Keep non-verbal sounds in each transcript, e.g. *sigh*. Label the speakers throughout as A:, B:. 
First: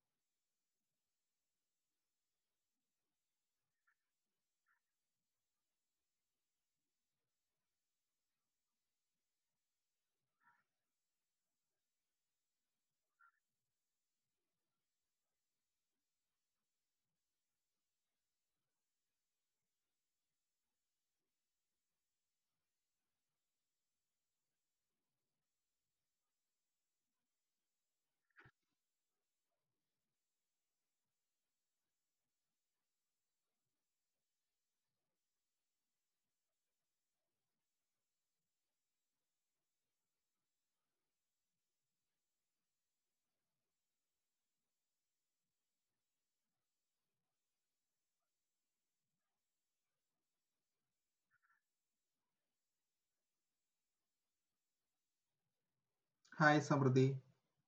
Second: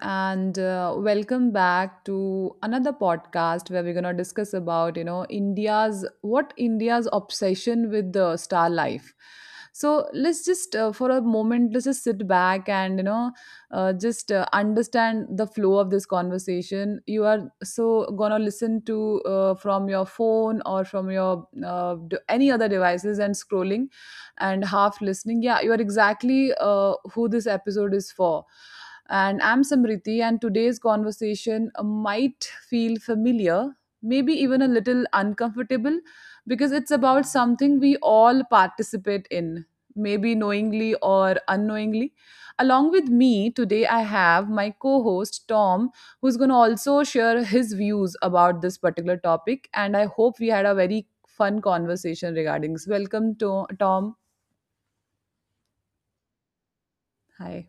A: and welcome back to another podcast where we're gonna discuss about India's what India's obsession with the star life. So let's just for a moment let's just sit back and you know just understand the flow of this conversation. You are so gonna listen to from your phone or from your any other devices and scrolling and half listening. Yeah, you are exactly who this episode is for, and I'm Samriti, and today's conversation might feel familiar, maybe even a little uncomfortable, because it's about something we all participate in, maybe knowingly or unknowingly. Along with me today, I have my co host Tom, who's going to also share his views about this particular topic. And I hope we had a very fun conversation regarding this. Welcome, Tom.
B: Hi Samruddhi.
A: Hi.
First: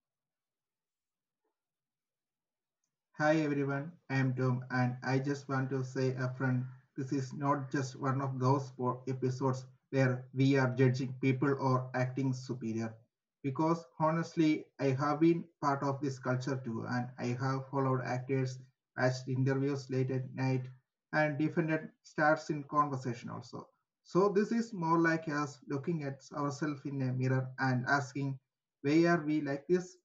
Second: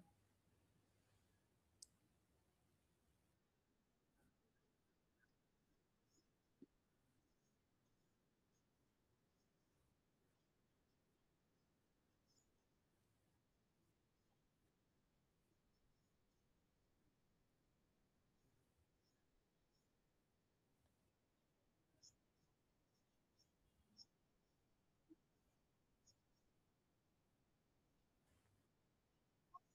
B: Hi everyone. I am Tom and I just want to say upfront, this is not just one of those episodes where we are judging people or acting superior. Because honestly, I have been part of this culture too and I have followed actors, watched interviews late at night, and defended stars in conversation also. So this is more like us looking at ourselves in a mirror and asking, why are we like this?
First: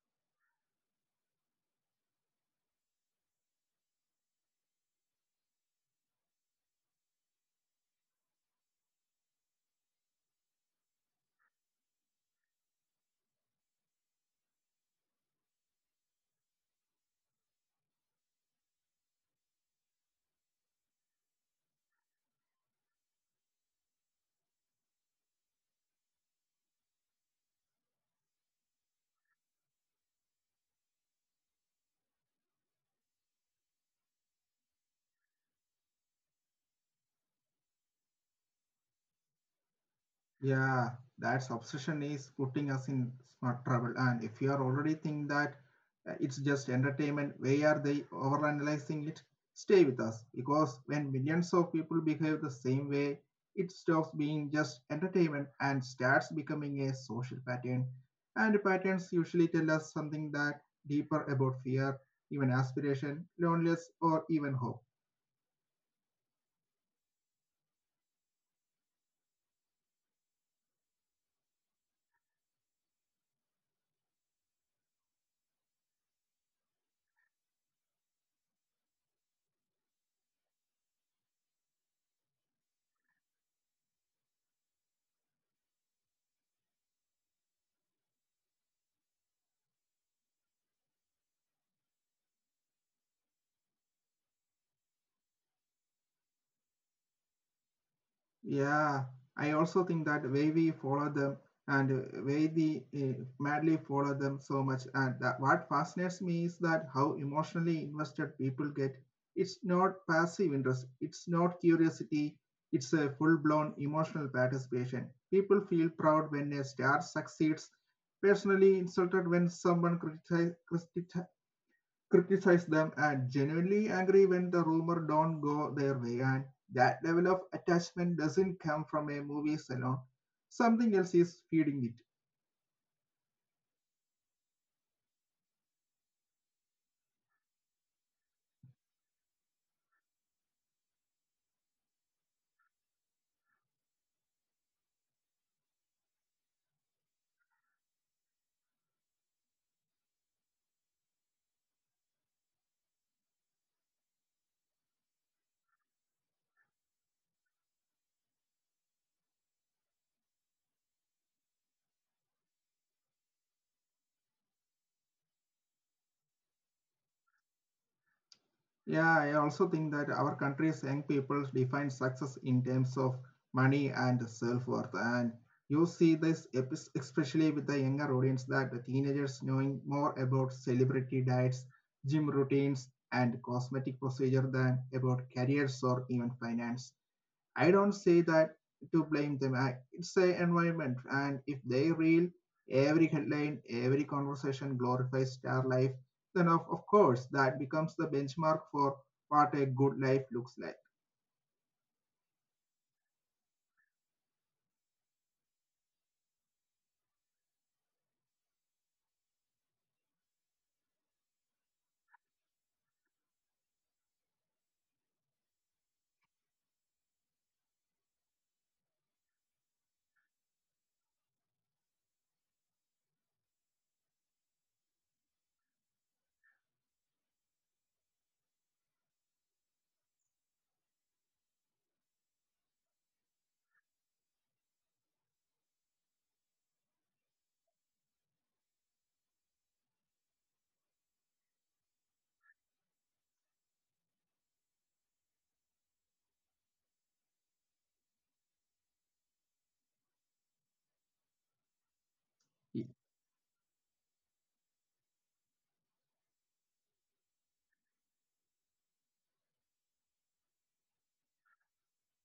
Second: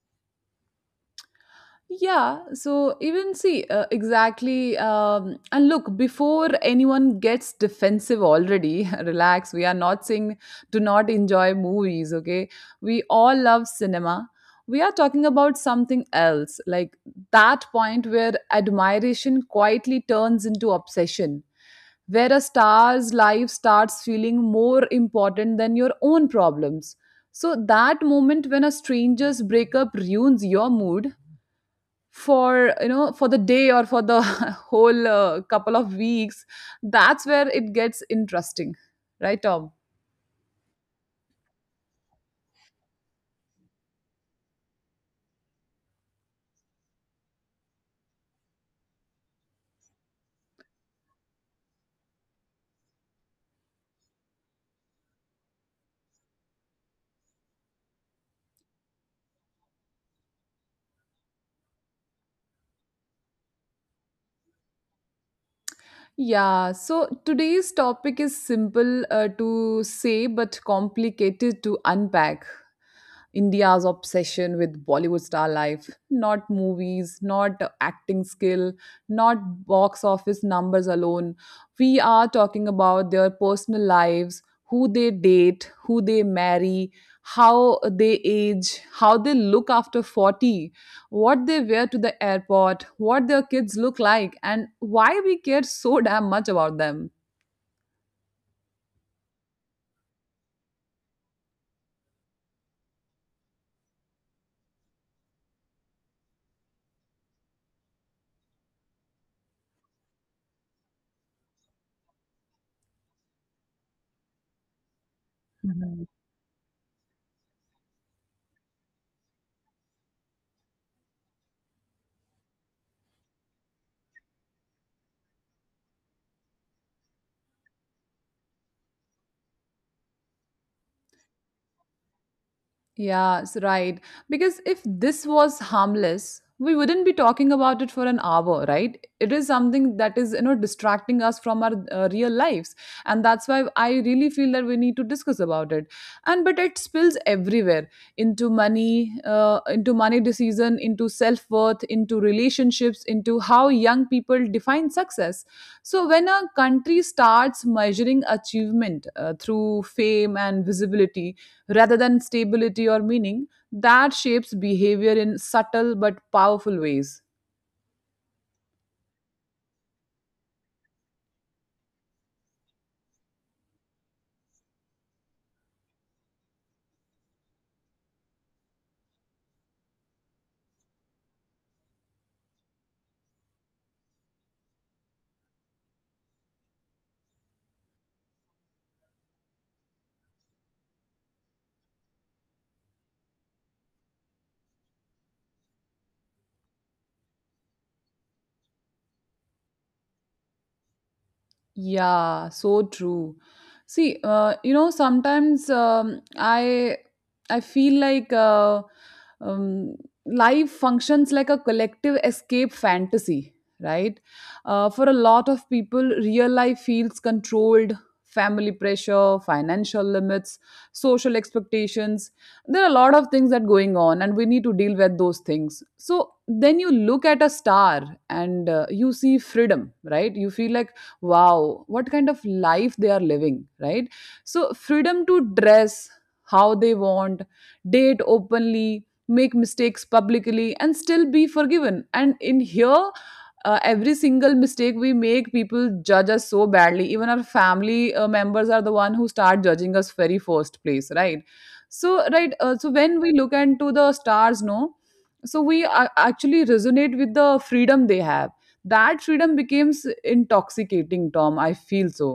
A: Yeah, so even see, exactly. And look, before anyone gets defensive already, *laughs* relax. We are not saying do not enjoy movies, okay? We all love cinema. We are talking about something else, like that point where admiration quietly turns into obsession, where a star's life starts feeling more important than your own problems. So, that moment when a stranger's breakup ruins your mood for you know for the day or for the *laughs* whole couple of weeks, that's where it gets interesting, right, Tom?
B: Yeah, that's obsession is putting us in smart trouble. And if you are already think that it's just entertainment, why are they overanalyzing it? Stay with us because when millions of people behave the same way, it stops being just entertainment and starts becoming a social pattern. And patterns usually tell us something that deeper about fear, even aspiration, loneliness, or even hope.
A: Yeah, so today's topic is simple to say but complicated to unpack. India's obsession with Bollywood star life, not movies, not acting skill, not box office numbers alone. We are talking about their personal lives, who they date, who they marry, how they age, how they look after 40, what they wear to the airport, what their kids look like, and why we care so damn much about them.
B: Yeah, I also think that way we follow them and way we madly follow them so much. And that what fascinates me is that how emotionally invested people get. It's not passive interest, it's not curiosity, it's a full blown emotional participation. People feel proud when a star succeeds, personally insulted when someone criticize them, and genuinely angry when the rumor don't go their way, and that level of attachment doesn't come from a movie alone. Something else is feeding it.
A: Yeah, it's right. Because if this was harmless, we wouldn't be talking about it for an hour, right? It is something that is, you know, distracting us from our real lives, and that's why I really feel that we need to discuss about it. And but it spills everywhere into money decision, into self worth, into relationships, into how young people define success. So when a country starts measuring achievement through fame and visibility rather than stability or meaning, that shapes behavior in subtle but powerful ways.
B: Yeah, I also think that our country's young people define success in terms of money and self-worth. And you see this especially with the younger audience, that the teenagers knowing more about celebrity diets, gym routines, and cosmetic procedure than about careers or even finance. I don't say that to blame them. It's a environment, and if they reel every headline, every conversation glorifies star life, then of course that becomes the benchmark for what a good life looks like.
A: Yeah, so true. See, you know, sometimes I feel like um, life functions like a collective escape fantasy, right? For a lot of people, real life feels controlled. Family pressure, financial limits, social expectations. There are a lot of things that going on, and we need to deal with those things. So then you look at a star and you see freedom, right? You feel like wow, what kind of life they are living, right? So freedom to dress how they want, date openly, make mistakes publicly and still be forgiven, and in here every single mistake we make, people judge us so badly, even our family members are the one who start judging us very first place, right? So when we look into the stars, no, so actually resonate with the freedom they have. That freedom becomes intoxicating, Tom, I feel so.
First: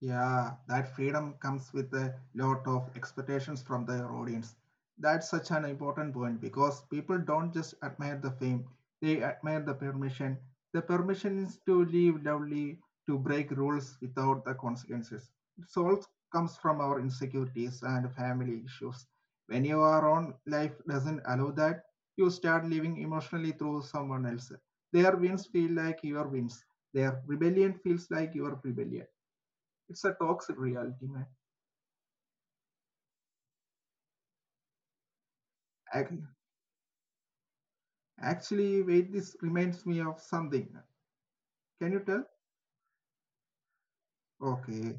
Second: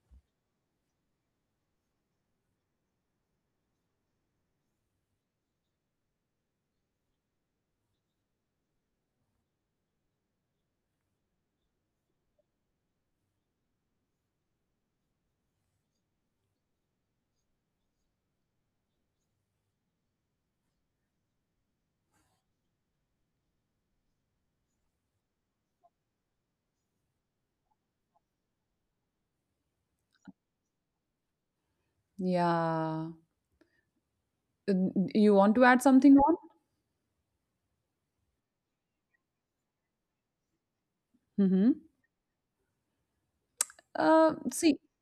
B: Yeah, that freedom comes with a lot of expectations from the audience. That's such an important point because people don't just admire the fame, they admire the permission. The permission is to live loudly, to break rules without the consequences. It all comes from our insecurities and family issues. When your own life doesn't allow that, you start living emotionally through someone else. Their wins feel like your wins. Their rebellion feels like your rebellion. It's a toxic reality, man.
A: Yeah. You want to add something
B: Ac-
A: on?
B: Actually, wait, this reminds me of something.
A: Mm-hmm.
B: Can you tell?
A: See
B: Okay.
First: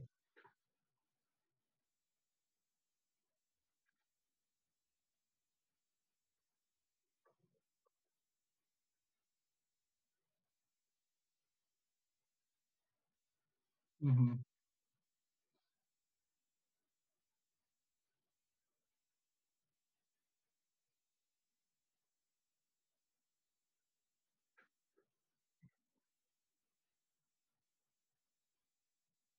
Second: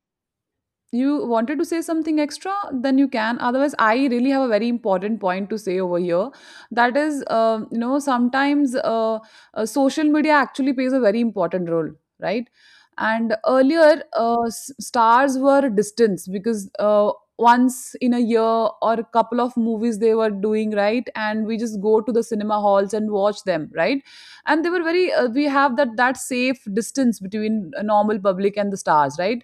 A: You wanted to say something extra? Then you can. Otherwise, I really have a very important point to say over here. That is, you know, sometimes social media actually plays a very important role, right? And earlier, stars were distance because once in a year or a couple of movies they were doing, right? And we just go to the cinema halls and watch them, right? And they were very. We have that safe distance between a normal public and the stars, right?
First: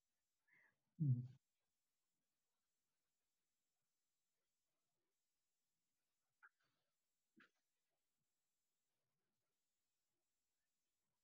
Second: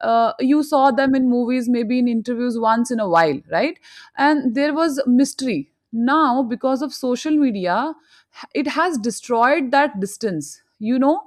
A: You saw them
B: Mm-hmm.
A: in movies, maybe in interviews once in a while, right? And there was mystery. Now, because of social media, it has destroyed that distance, you know,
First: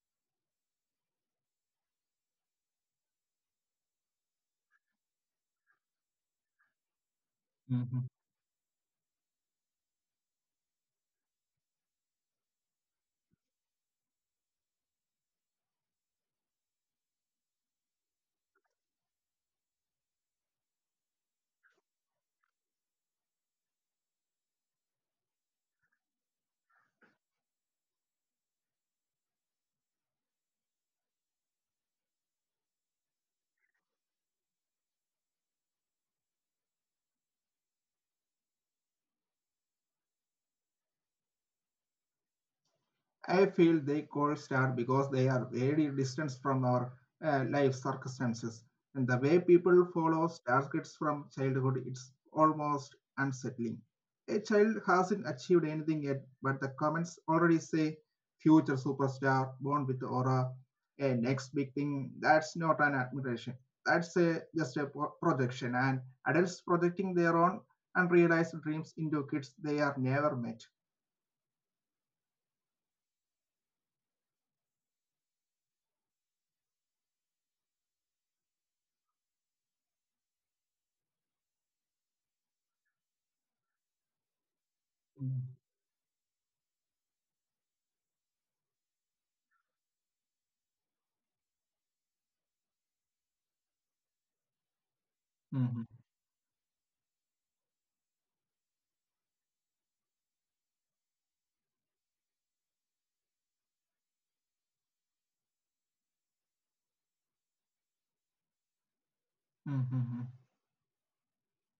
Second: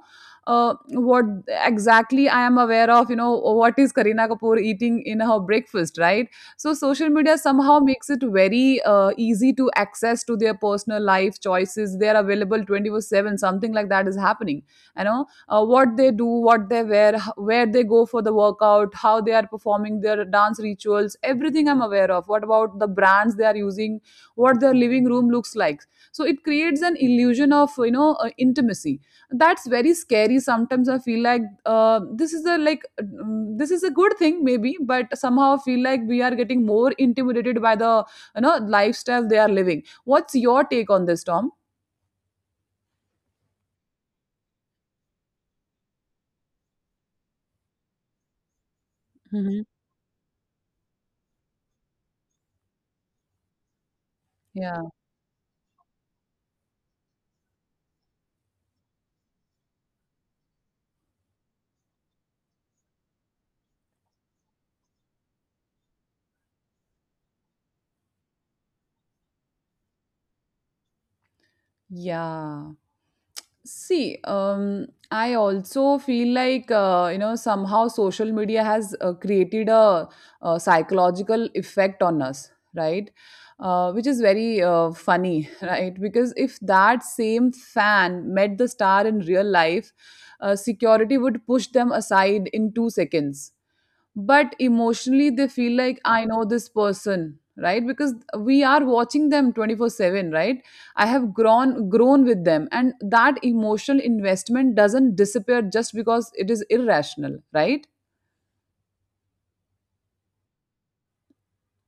A: what exactly I am aware of, you know, what is Kareena Kapoor eating in her breakfast, right? So, social media somehow makes it very easy to access to their personal life choices. They are available 24/7, something like that is happening, you know, what they do, what they wear, where they go for the workout, how they are performing their dance rituals, everything I'm aware of. What about the brands they are using, what their living room looks like. So it creates an illusion of intimacy. That's very scary. Sometimes I feel like this is a like mm, this is a good thing maybe, but somehow I feel like we are getting more intimidated by the lifestyle they are living. What's your take on this, Tom?
B: I feel they cold start because they are very distant from our life circumstances. And the way
A: Hmm.
B: people follow star kids from childhood, it's almost unsettling. A
A: Yeah,
B: child hasn't achieved anything yet, but the comments already say future superstar, born with aura, a next big thing. That's not an admiration. That's just a projection. And adults projecting their own unrealized dreams into kids they are never met.
A: yeah. See, I also feel like you know somehow social media has created a, psychological effect on us, right? Which is very funny, *laughs* right? Because if that same fan met the star in real life, security would push them aside in 2 seconds, but emotionally they feel
B: Mm-hmm.
A: like I know this person, right? Because we are watching them 24/7, right? I have grown with them, and that emotional investment doesn't disappear just because it is irrational, right?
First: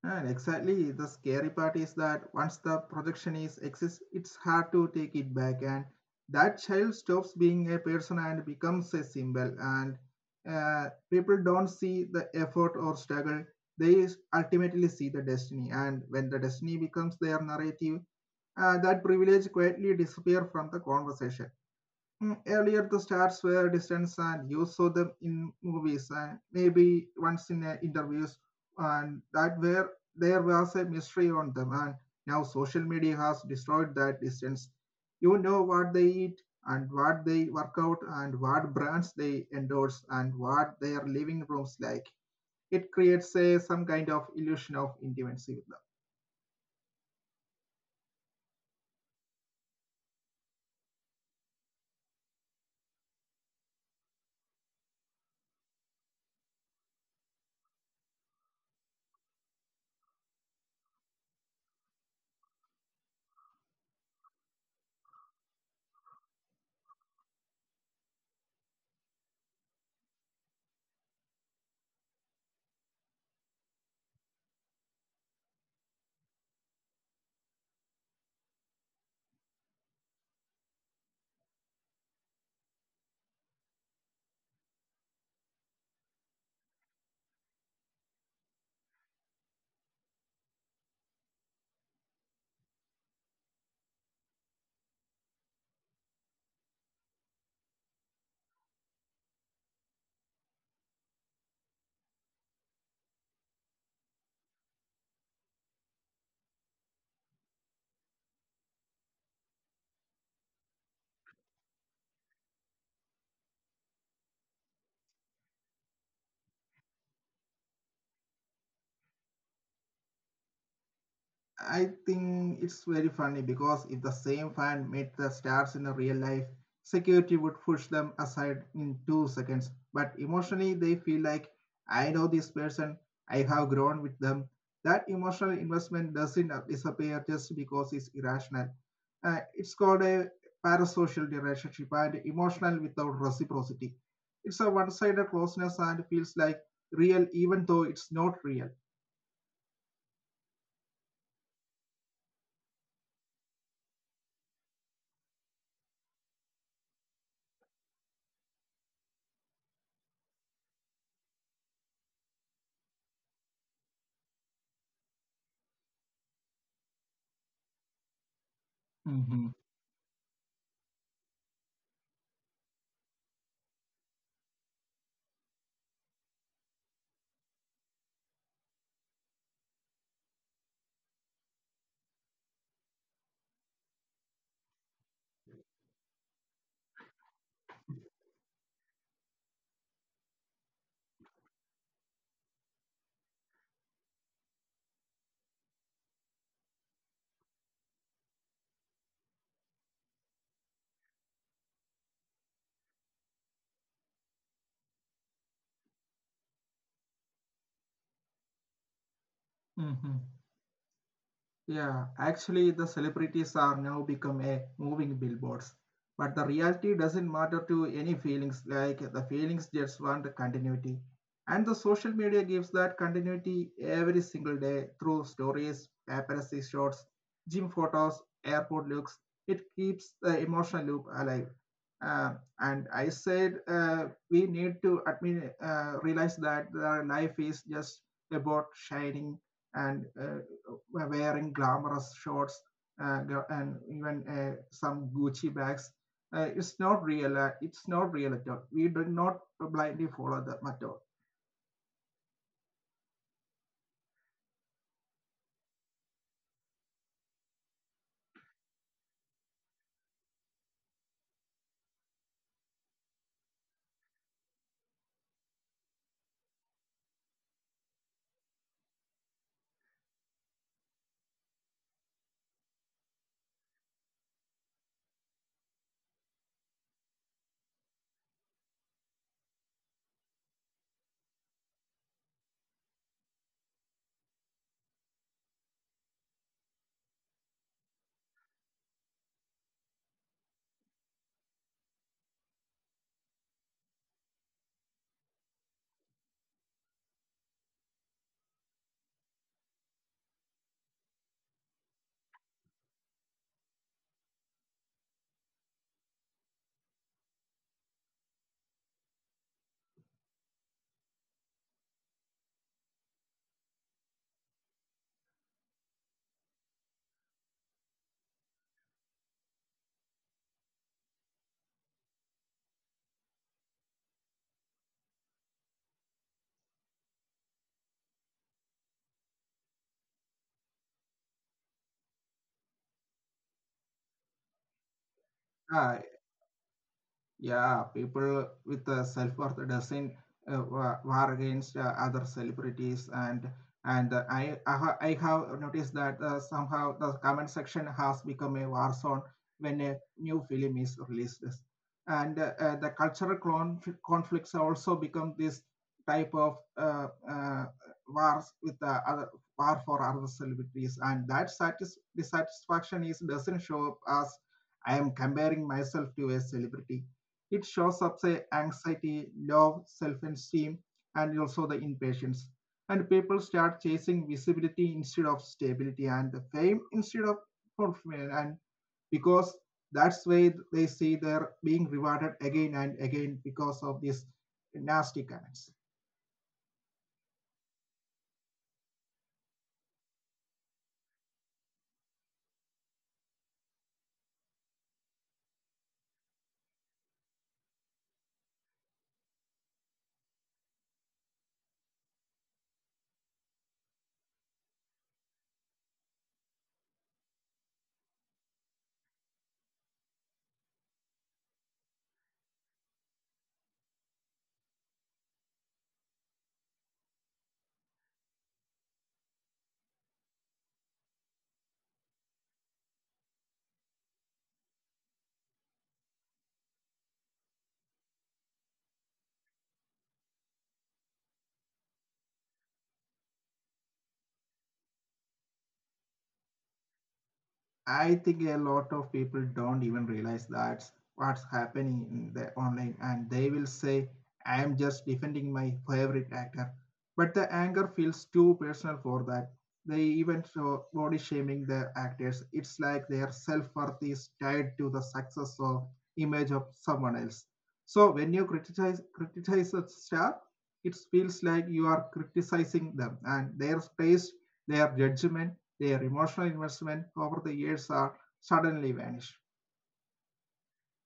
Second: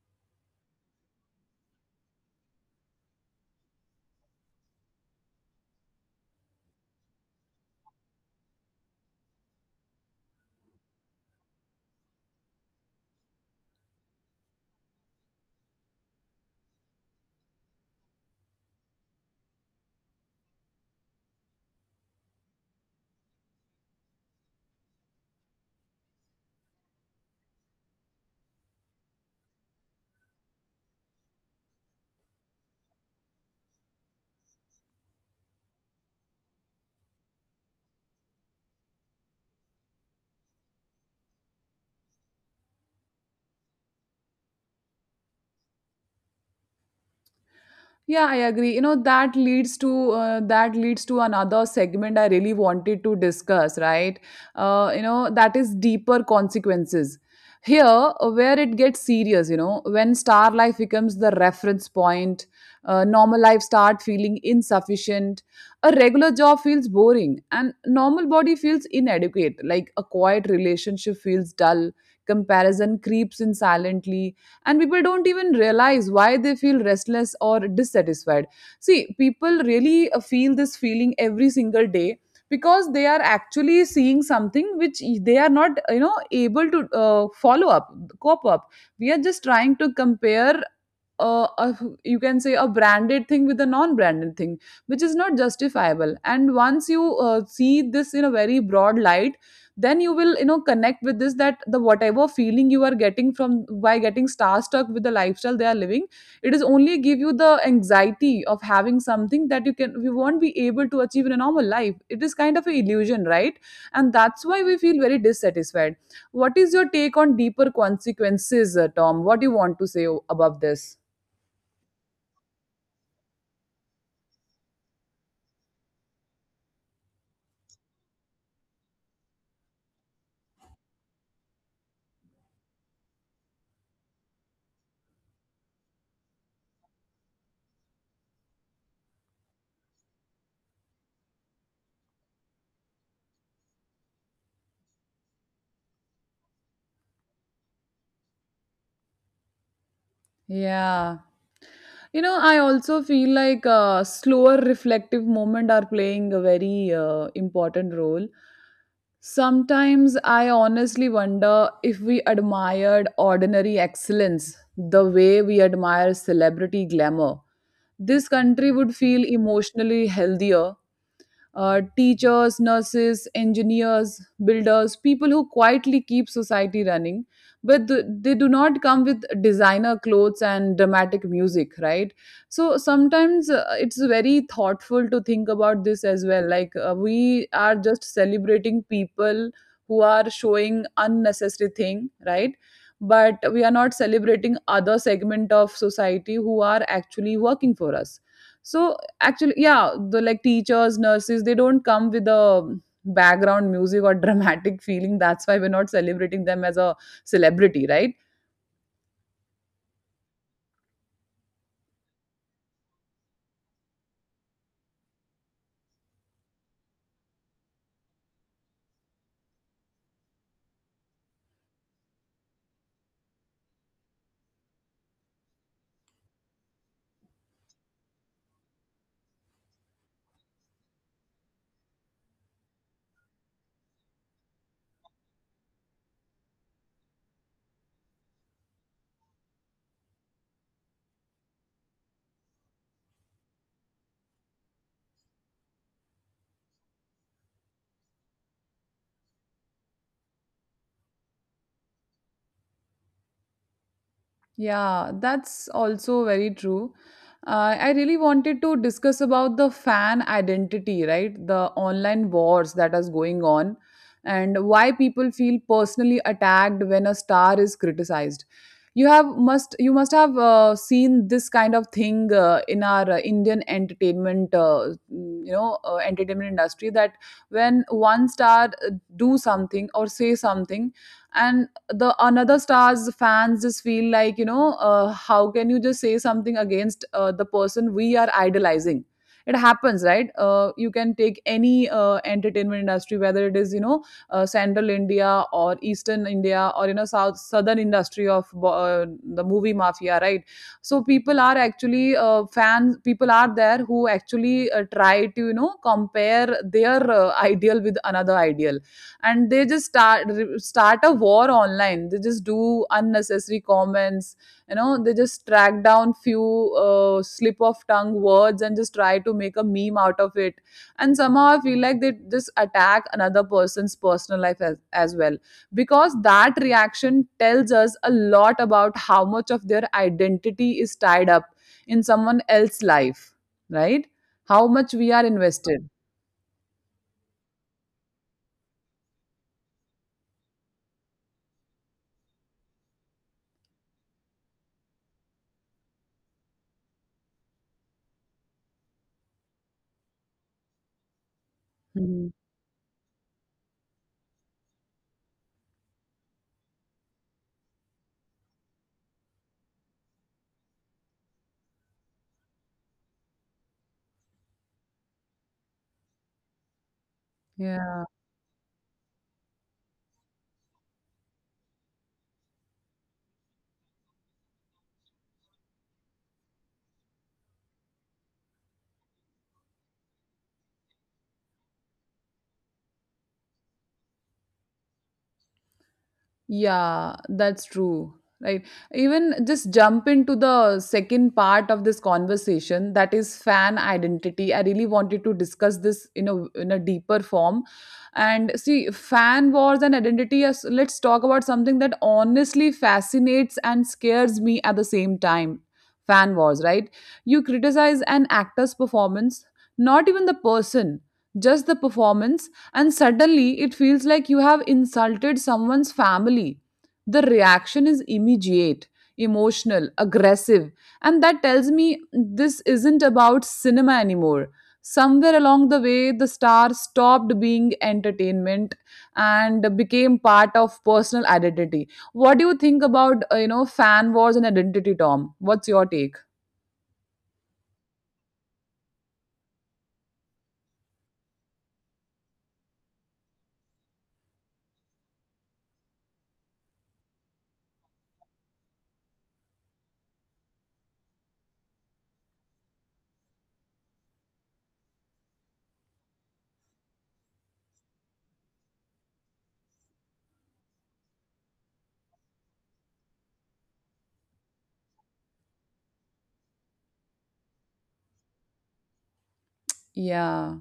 B: And exactly, the scary part is that once the projection is exists, it's hard to take it back, and that child stops being a person and becomes a symbol. And uh, people don't see the effort or struggle; they ultimately see the destiny. And when the destiny becomes their narrative, that privilege quietly disappears from the conversation. Earlier, the stars were distant, and you saw them in movies and maybe once in interviews, and that where there was a mystery on them. And now social media has destroyed that distance. You know what they eat and what they work out and what brands they endorse and what their living rooms like. It creates some kind of illusion of intimacy with them.
A: Yeah, I agree. You know, that leads to another segment I really wanted to discuss, right? You know, that is deeper consequences. Here, where it gets serious, you know, when star life becomes the reference point, normal life start feeling insufficient, a regular job feels boring, and normal body feels inadequate. Like a quiet relationship feels dull. Comparison creeps in silently, and people don't even realize why they feel restless or dissatisfied. See, people really feel this feeling every single day because they are actually seeing something which they are not, you know, able to follow up, cope up. We are just trying to compare uh, a, you can say a branded thing with a non-branded thing, which is not justifiable, and once you see this in a very broad light, then you will, you know, connect with this that the whatever feeling you are getting from by getting starstruck with the lifestyle they are living, it is only give you the anxiety of having something that you can you won't be able to achieve in a normal life. It is kind of an illusion, right? And that's why we feel very dissatisfied. What is your take on deeper consequences, Tom? What do you want to say above this?
B: I think it's very funny because if the same fan made the stars in the real life, security would push them aside in 2 seconds. But emotionally, they feel like, I know this person, I have grown with them. That emotional investment doesn't disappear just because it's irrational. It's called a parasocial relationship and emotional without reciprocity. It's a one sided closeness and feels like real even though it's not real.
A: Yeah, you know, I also feel like slower reflective moment are playing a very important role. Sometimes I honestly wonder if we admired ordinary excellence the way we admire celebrity glamour. This country would feel
B: Mhm,
A: emotionally healthier, teachers, nurses, engineers, builders, people who quietly keep society running. But they do not come with designer clothes and dramatic music, right? So sometimes it's very thoughtful to think about this as well. Like we are just celebrating people who are showing unnecessary thing, right? But we are not celebrating other segment of society who are actually working for us, so actually yeah, the like teachers, nurses, they don't come with a background music or *laughs* dramatic feeling, that's why we're not celebrating them as a celebrity, right?
B: mhm. Yeah, actually, the celebrities are now become a moving billboards. But the reality doesn't matter to any feelings, like the feelings just want continuity. And the social media gives that continuity every single day through stories, paparazzi shots, gym photos, airport looks. It keeps the emotional loop alive. Uh, and I said we need to admit, realize that the life is just about shining and wearing glamorous shorts uh, and even some Gucci bags. It's not real. It's not real at all. We do not blindly follow the method.
A: Yeah, that's also very true. I really wanted to discuss about the fan identity, right? The online wars that is going on and why people feel personally attacked when a star is criticized. You must have seen this kind of thing in our Indian entertainment, entertainment industry, that when one star do something or say something, and the another stars fans just feel like, you know, how can you just say something against the person we are idolizing. It happens, right? You can take any entertainment industry, whether it is, you know, central India or eastern India or, you know, south, southern industry of the movie mafia, right? So people are actually fans people are there who actually try to, you know, compare their ideal with another ideal, and they just start a war online. They just do unnecessary comments, you know, they just track down few slip of tongue words and just try to make a meme out of it, and somehow I feel like they just attack another person's personal life as well, because that reaction tells us a lot about how much of their identity is tied up in someone else's life, right? How much we are
B: Uh,
A: invested.
B: Yeah, people with self-worth doesn't war against other celebrities, and and I have noticed that somehow the comment section has become a war zone when a new film is released, and
A: Mhm.
B: the cultural conflicts also become this type of wars with other war for other celebrities, and that dissatisfaction is doesn't show up as I am comparing myself to a celebrity. It
A: Yeah.
B: shows up say anxiety, low self-esteem, and also the impatience. And people start chasing visibility instead of stability and the fame instead of fulfillment. And because that's why they see they're being rewarded again and again because of these nasty comments.
A: Yeah, that's true. Right. Even just jump into the second part of this conversation, that is fan identity. I really wanted to discuss this in a deeper form. And see, fan wars and identity. Yes, let's talk about something that honestly fascinates and scares me at the same time. Fan wars, right? You criticize an actor's performance, not even the person, just the performance, and suddenly it feels like you have insulted someone's family. The reaction is immediate, emotional, aggressive, and that tells me this isn't about cinema anymore. Somewhere along the way, the star stopped being entertainment and became part of personal identity. What do you think about fan wars and identity, Tom? What's your take?
B: I think a lot of people don't even realize that's what's happening in the online, and they will say, "I am just defending my favorite actor," but the anger feels too personal for that. They even show body shaming the actors. It's like their self worth is tied to the success or image of someone else. So when you criticize a star, it feels like you are criticizing them and their taste, their judgment, their emotional investment over the years are suddenly vanished.
A: Yeah.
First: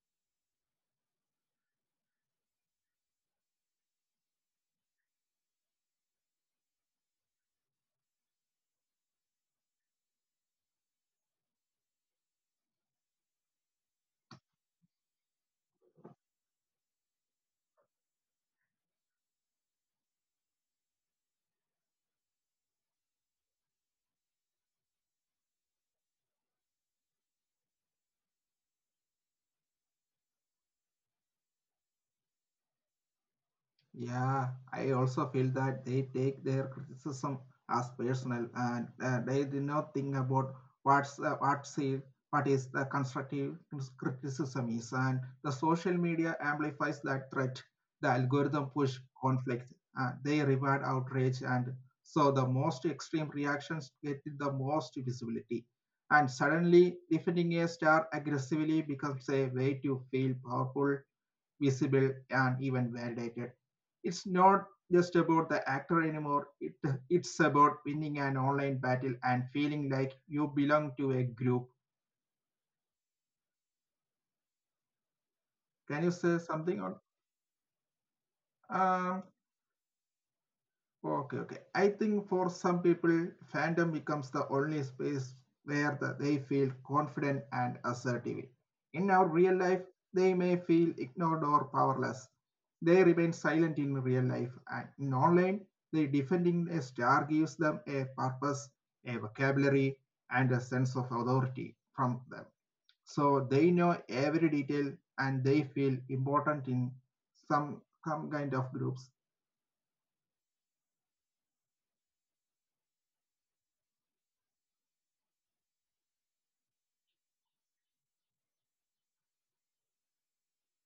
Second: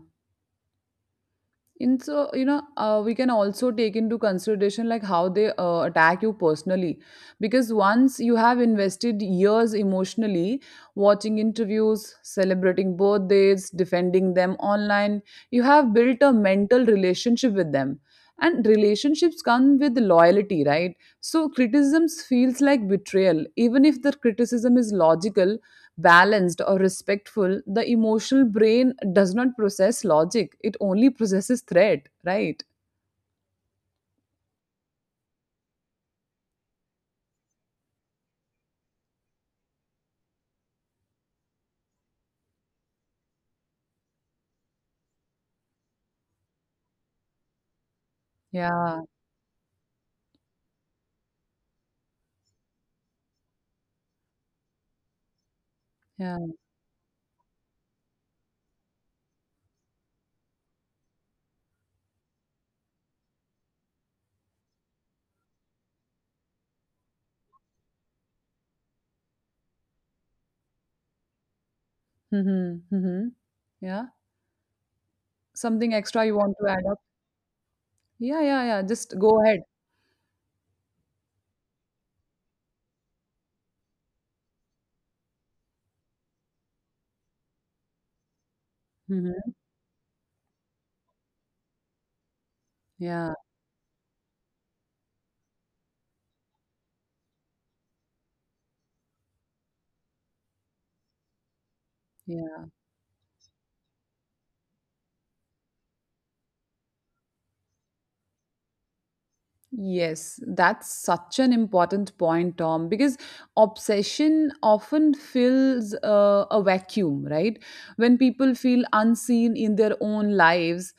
A: in so you know We can also take into consideration like how they attack you personally, because once you have invested years emotionally, watching interviews, celebrating birthdays, defending them online, you have built a mental relationship with them, and relationships come with loyalty, right? So criticisms feels like betrayal, even if the criticism is logical, balanced or respectful. The emotional brain does not process logic. It only processes threat, right?
B: Yeah, I also feel that they take their criticism as personal and they do not think about what's uh, what's it, what is the constructive criticism is, and the social media amplifies that threat. The algorithm
A: Yeah,
B: push conflict. They reward outrage, and so the most extreme reactions get the most visibility. And
A: yeah.
B: suddenly, defending a star aggressively becomes a way to feel powerful, visible, and even validated. It's not just about the actor anymore, it's about winning an online battle and feeling like you belong to a group.
A: Hmm, hmm. Yeah. Something extra
B: Can you
A: you want
B: say
A: to add up?
B: something on?
A: Yeah, yeah, yeah. Just go
B: Uh,
A: ahead.
B: okay. I think for some people, fandom becomes the only space where they feel confident and assertive. In our
A: Hmm.
B: real life, they may feel ignored or powerless. They
A: Yeah,
B: remain silent in real life, and in online, they defending a star gives them a purpose, a vocabulary, and a sense of authority from them.
A: yeah.
B: So they know every detail and they feel important in some some kind of groups.
A: Yes, that's such an important point, Tom, because obsession often fills a vacuum, right? When people feel unseen in their own lives,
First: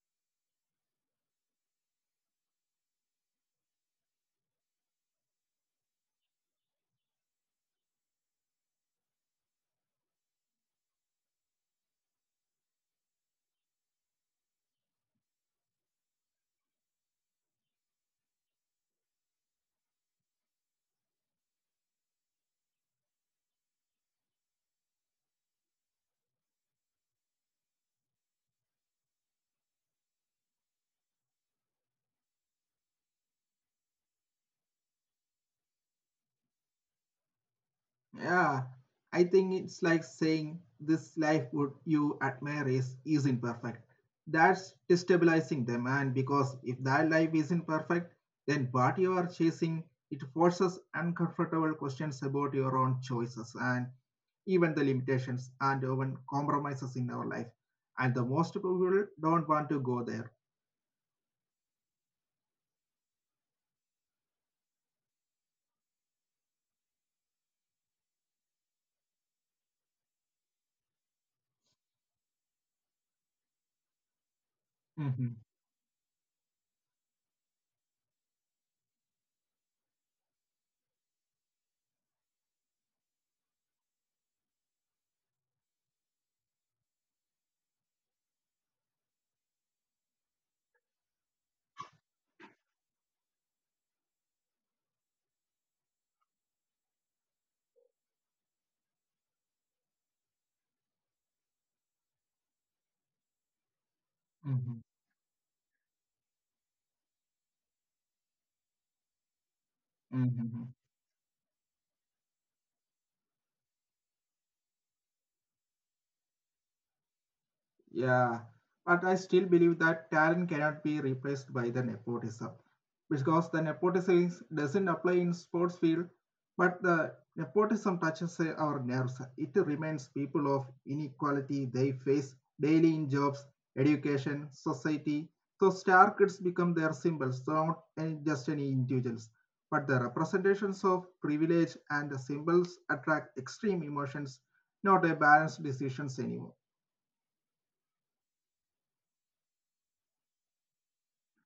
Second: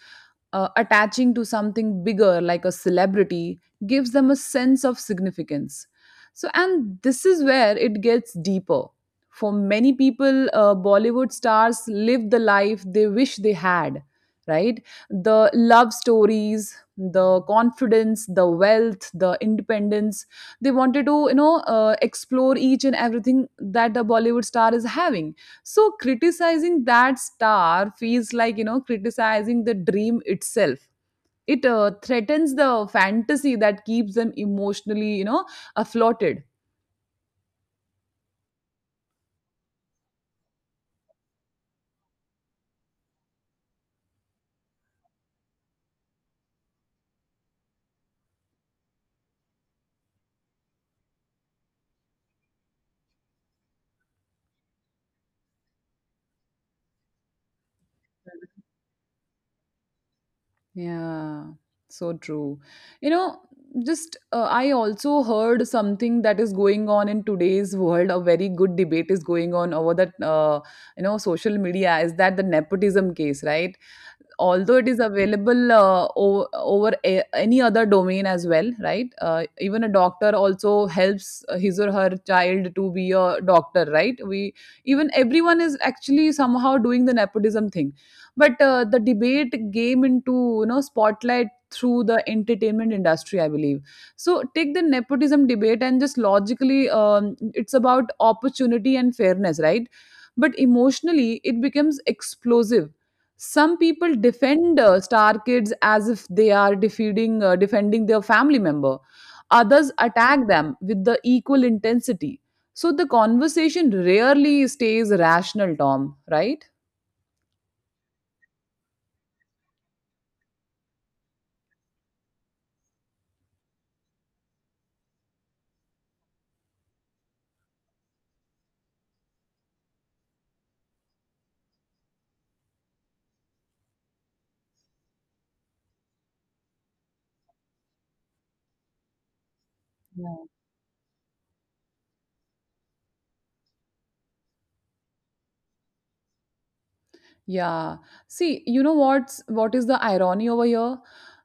A: attaching to something bigger like a celebrity gives them a sense of significance. So, and this is where it gets deeper. For many people, Bollywood stars live the life they wish they had, right? The love stories, the confidence, the wealth, the independence. They wanted to explore each and everything that a Bollywood star is having. So criticizing that star feels like criticizing the dream itself. It threatens the fantasy that keeps them emotionally afloated.
B: Yeah, I think it's like saying this life would you admire isn't perfect. That's destabilizing them, and because if that life isn't perfect, then what you are chasing, it forces uncomfortable questions about your own choices and even the limitations and even compromises in our life. And the most people don't want to go there.
A: Yeah, so true. You know, just I also heard something that is going on in today's world. A very good debate is going on over that, you know, social media is that the nepotism case, right? Although it is
B: Hmm.
A: available over any other domain as well, right? Even a doctor also helps his or her child to be a doctor, right? We, even everyone is actually somehow doing the nepotism thing, but the debate came into spotlight through the entertainment industry, I believe. So take the nepotism debate and just logically, it's about opportunity and fairness, right? But emotionally, it becomes explosive. Some people defend
B: Hmm.
A: star kids as if they are defeating defending their family member. Others attack them
B: Hmm.
A: with the equal intensity. So the conversation rarely stays rational, Tom, right?
B: Yeah, but I still believe that talent cannot be replaced by the nepotism because the nepotism is- doesn't apply in sports field, but the nepotism touches our nerves. It reminds people of inequality they face daily in jobs, education, society. So star kids become their symbols, so not any, just any individuals, but the
A: Yeah.
B: representations of privilege, and the symbols attract extreme emotions, not a balanced decisions anymore.
A: Yeah. See, you know what is the irony over here?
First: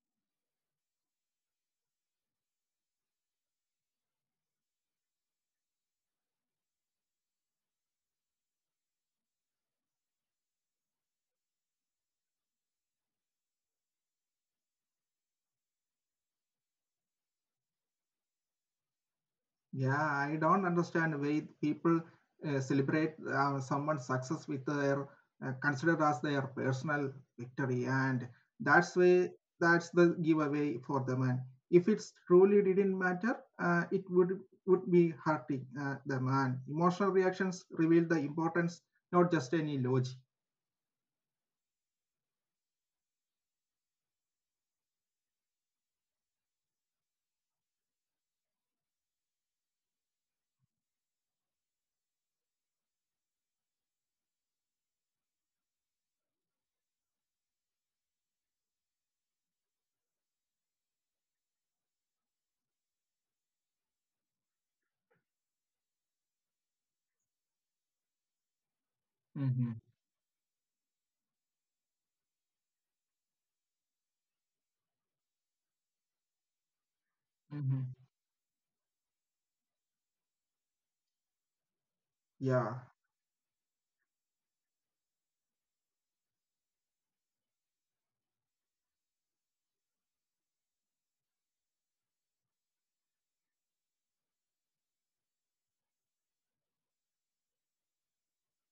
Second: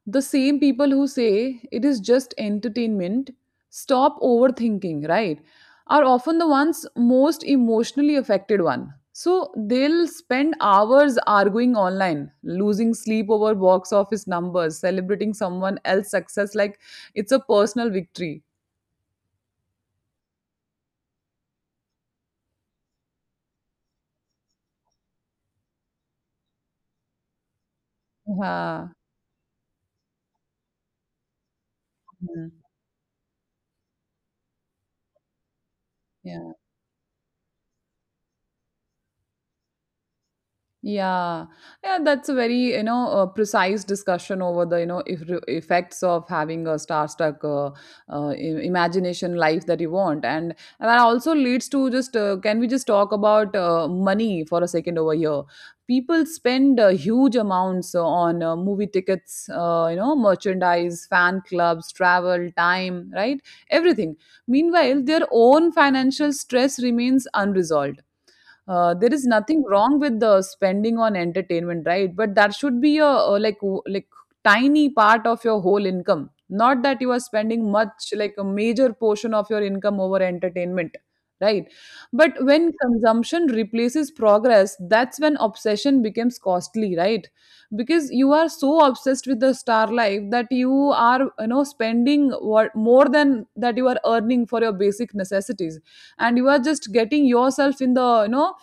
A: The same people who say it is just entertainment, stop overthinking, right? Are often the ones most emotionally affected one. So they'll spend hours arguing online, losing sleep over box office numbers, celebrating someone else's success like it's a personal victory.
B: Yeah, I don't understand why people celebrate someone's success with their considered as their personal victory, and
A: Yeah.
B: that's way that's the giveaway for the man. If it's
A: Mhm.
B: truly didn't matter, it would be hurting the man. Emotional reactions reveal the importance, not just any logic.
A: Yeah, yeah, that's a very precise discussion over the you know if, effects of having a star-stuck imagination life that you want, and that also leads to just can we just talk about money for a second over here? People spend huge amounts on movie tickets, merchandise, fan clubs, travel, time, right? Everything. Meanwhile, their own financial stress remains unresolved. There is nothing
B: Hmm.
A: wrong with the spending on entertainment, right? But that should be a, like tiny part of your whole income, not that you are spending
B: Hmm.
A: much like a major portion of your income over entertainment, right? But
B: Yeah.
A: when consumption replaces progress, that's when obsession becomes costly, right? Because you are so obsessed with the star life that you are, you know, spending what more than that you are earning for your basic necessities, and you are just getting yourself in the, you know,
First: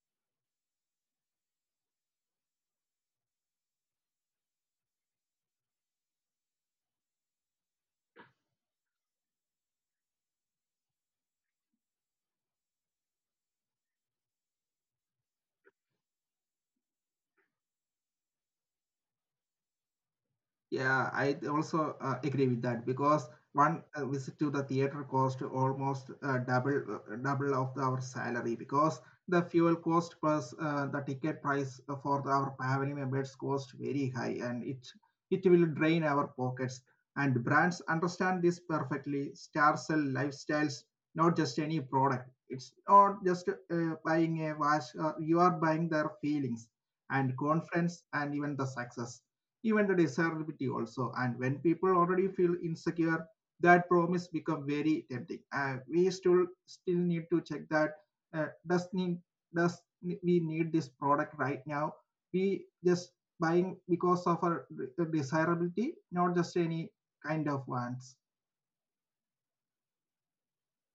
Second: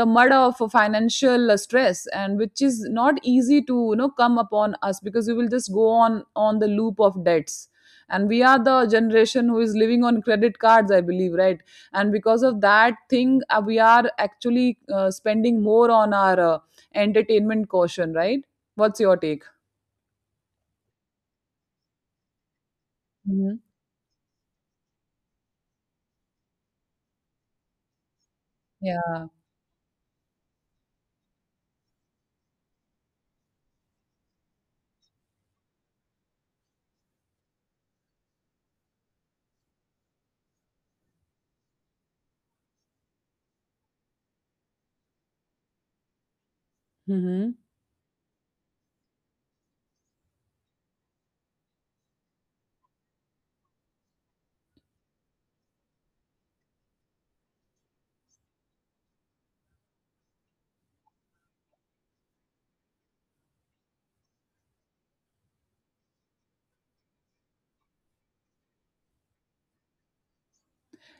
A: the mud of financial stress, and which is not easy to, you know, come upon us, because we will just go on the loop of debts, and we are the generation who is living on credit cards, I believe, right? And because of that thing, we are actually spending more on our entertainment caution, right? What's your take?
B: Yeah, I also agree with that because
A: Hmm.
B: one visit to the theater cost almost double of our salary because
A: Yeah.
B: the fuel cost plus the ticket price for our family members cost very high, and it will drain our pockets. And brands understand this perfectly. Stars sell lifestyles, not just any product. It's not just buying a watch. You are buying their feelings and
A: Hmm.
B: confidence and even the success, even the desirability also. And when people already feel insecure, that promise become very tempting. We still need to check that uh, does need does we need this product right now? We just buying because of our desirability, not just any kind of wants.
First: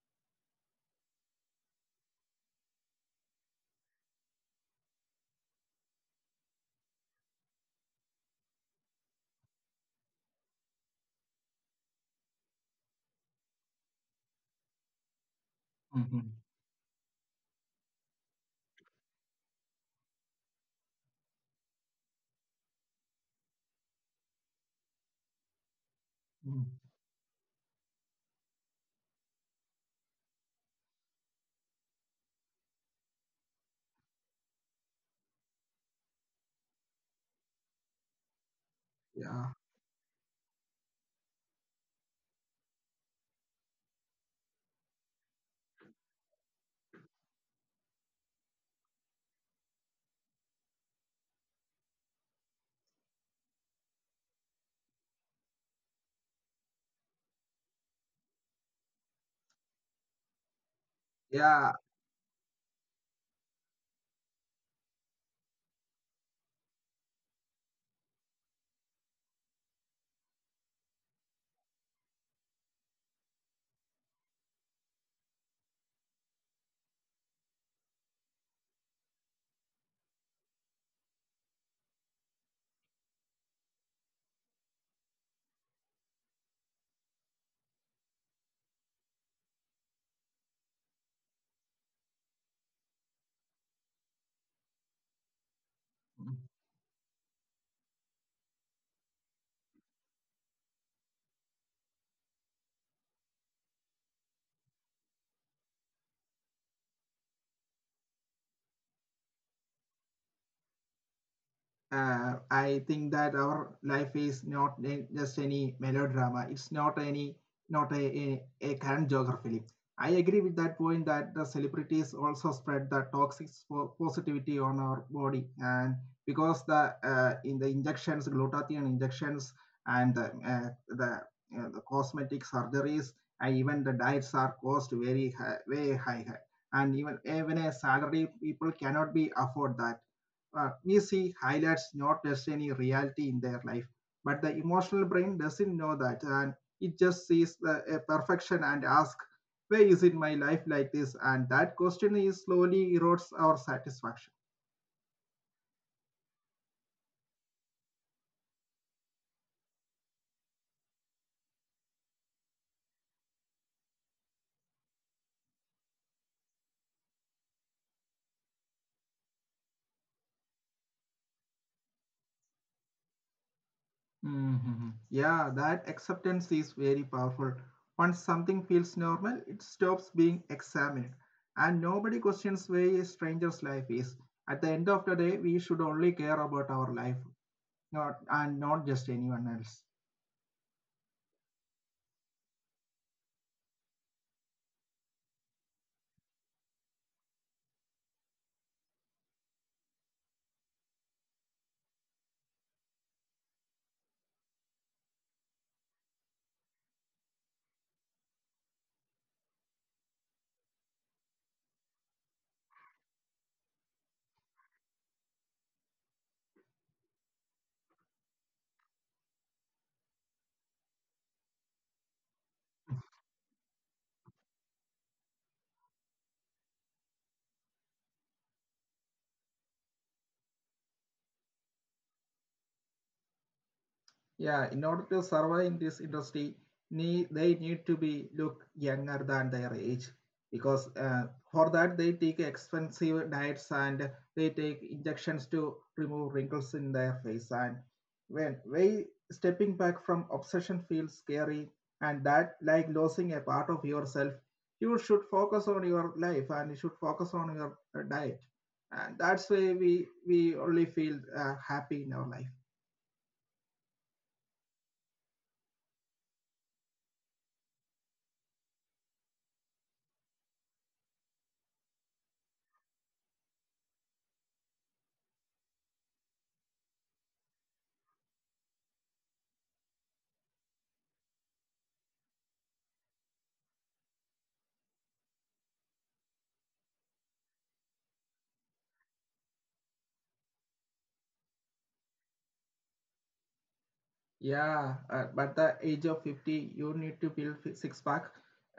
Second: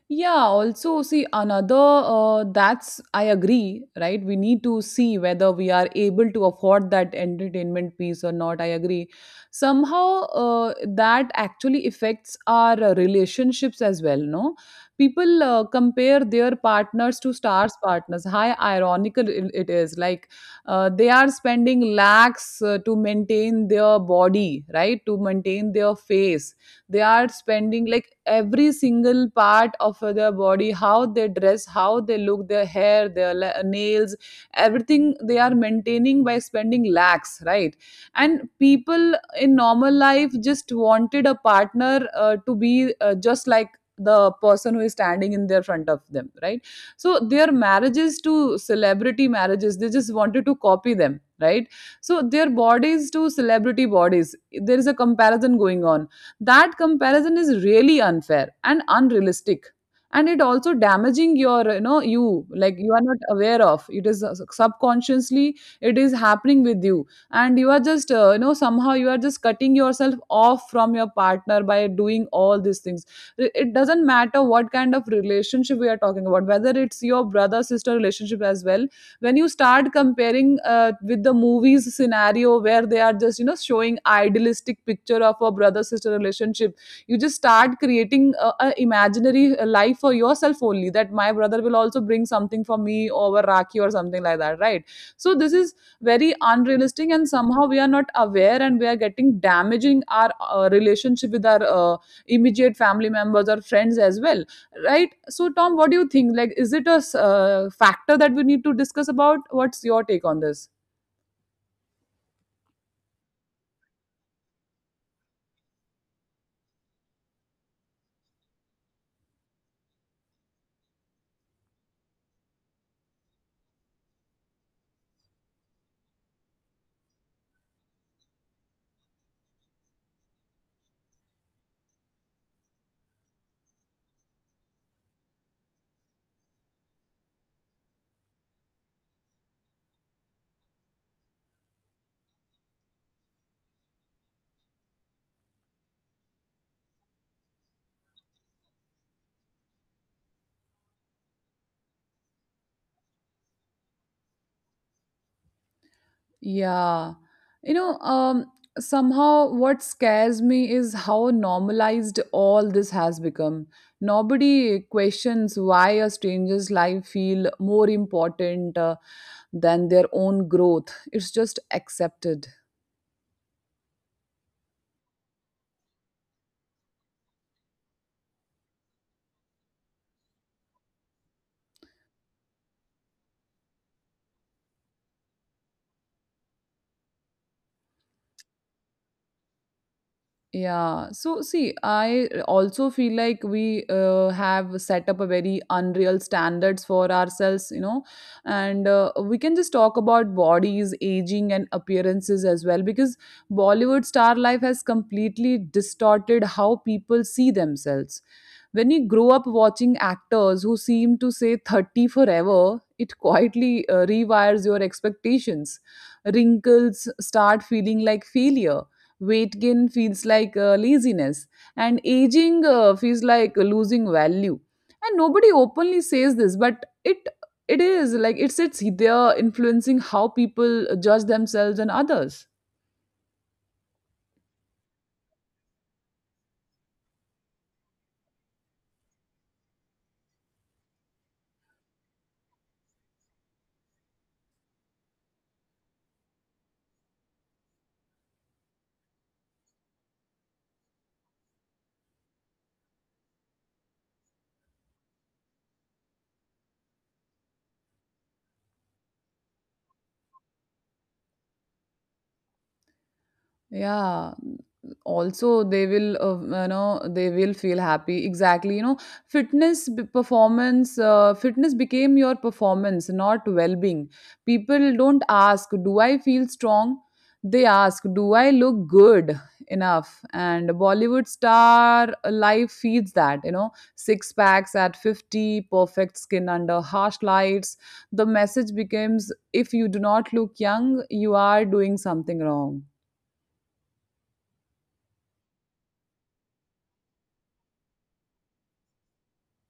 A: Yeah, also see another that's I agree, right? We need to see whether we are able to afford that entertainment piece or not. I agree. Somehow that actually affects our relationships as well, no? People compare their
B: Mhm.
A: partners to stars' partners. How ironical it is. Like they are spending lakhs to maintain their body, right? To maintain their face,
B: Mm.
A: they are spending like every single part of their body, how they dress, how they look, their hair, their nails. Everything they are maintaining by spending lakhs, right? And people in normal
B: Yeah,
A: life just wanted a partner to be just like the person who is standing in their front of them, right? So their marriages to celebrity marriages, they just wanted to copy them, right? So their bodies to celebrity bodies, there is a comparison going on. That comparison is really unfair and unrealistic, and it also damaging your, you know, you
B: yeah.
A: like, you are not aware of it, is subconsciously it is happening with you, and you are just somehow you are just cutting yourself off from your partner by doing all these things. It doesn't matter what kind of relationship we are talking about, whether it's your brother sister relationship as well. When you start comparing with the movies scenario where they are just, you know, showing idealistic picture of a brother sister relationship, you just start creating a imaginary life for yourself, only that my brother will also bring something for me over rakhi or something like that, right? So this is very unrealistic, and
B: Mm.
A: somehow we are not aware, and we are getting damaging our relationship with our immediate family members or friends as well, right? So Tom, what do you think, like is it a factor that we need to discuss about? What's your take on this?
B: I think that our life is not just any melodrama. It's not any not a, a current geography. I agree with that point that the celebrities also spread the toxic positivity on our body, and because the in the injections, glutathione injections, and uh, the, the cosmetic surgeries, and even the diets are cost very high, way high. And even a salary people cannot be afford that easy highlights not just any reality in their life, but the emotional brain doesn't know that, and it just sees the a perfection and asks where is it my life like this, and that question is slowly erodes our satisfaction.
A: Yeah. You know, somehow what scares me is how normalized all this has become. Nobody questions why a stranger's life feel more important than their own growth. It's just accepted.
B: Mm-hmm. Yeah, that acceptance is very powerful. Once something feels normal, it stops being examined, and nobody questions where a stranger's life is. At the end of the day, we should only care about our life, not just anyone else.
A: Yeah. So see, I also feel like we have set up a very unreal standards for ourselves, you know, and we can just talk about bodies, aging, and appearances as well, because Bollywood star life has completely distorted how people see themselves. When you grow up watching actors who seem to say 30 forever, it quietly rewires your expectations. Wrinkles start feeling like failure. Weight gain feels like laziness. And aging feels like losing value. And nobody openly says this, but it is like it sits there influencing how people judge themselves and others.
B: Yeah, in order to survive in this industry, they need to be look younger than their age, because for that they take expensive diets, and they take injections to remove wrinkles in their face. And when way stepping back from obsession feels scary, and that like losing a part of yourself, you should focus on your life, and you should focus on your diet, and that's why we only feel happy in our life.
A: Yeah, also they will, you know, they will feel happy exactly, you know, performance, fitness became your performance, not well-being. People don't ask, do I feel strong? They ask, do I look good enough? And Bollywood star life feeds that, you know, six packs at 50, perfect skin under harsh lights. The message becomes, if you do not look young, you are doing something wrong.
B: Yeah, but the age of 50, you need to build six pack.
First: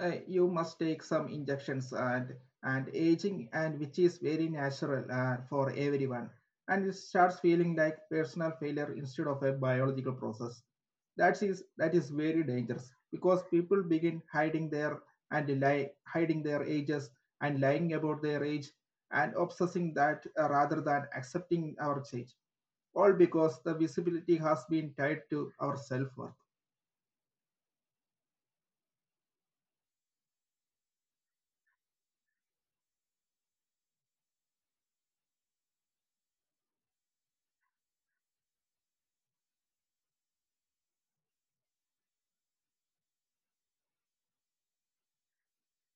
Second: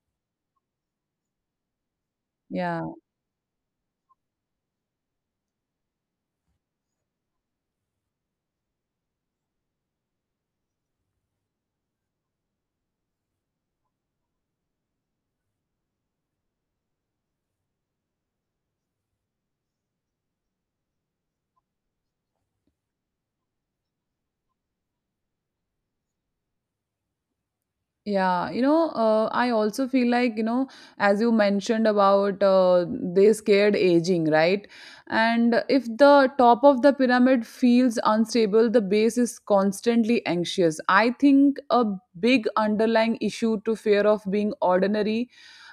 B: You must take some injections. and
A: Yeah.
B: and aging and which is very natural for everyone. And it starts feeling like personal failure instead of a biological process. That is very dangerous because people begin hiding their hiding their ages and lying about their age and obsessing that rather than accepting our change, all because the visibility has been tied to our self worth.
A: Yeah, you know, I also feel like, you know, as you mentioned about they scared aging, right? And if the top of the pyramid feels unstable, the base is constantly anxious. I think a big underlying issue to fear of being ordinary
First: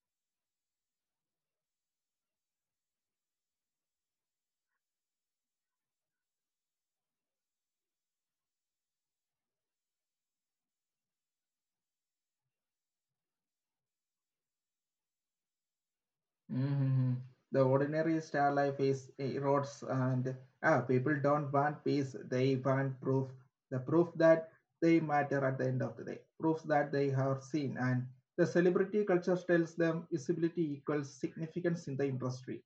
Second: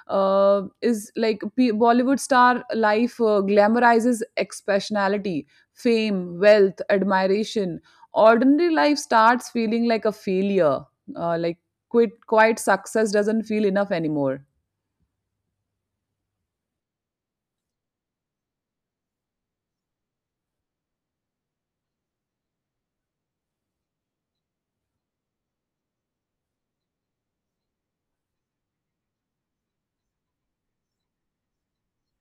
A: is like Bollywood star life glamorizes exceptionality, fame, wealth, admiration. Ordinary life starts feeling like a failure. Like quite success doesn't feel enough anymore.
B: Mm-hmm. The ordinary star life is erodes, and ah, people don't want peace, they want proof. The proof that they matter at the end of the day, proof that they have seen. And the celebrity culture tells them visibility equals significance in the industry.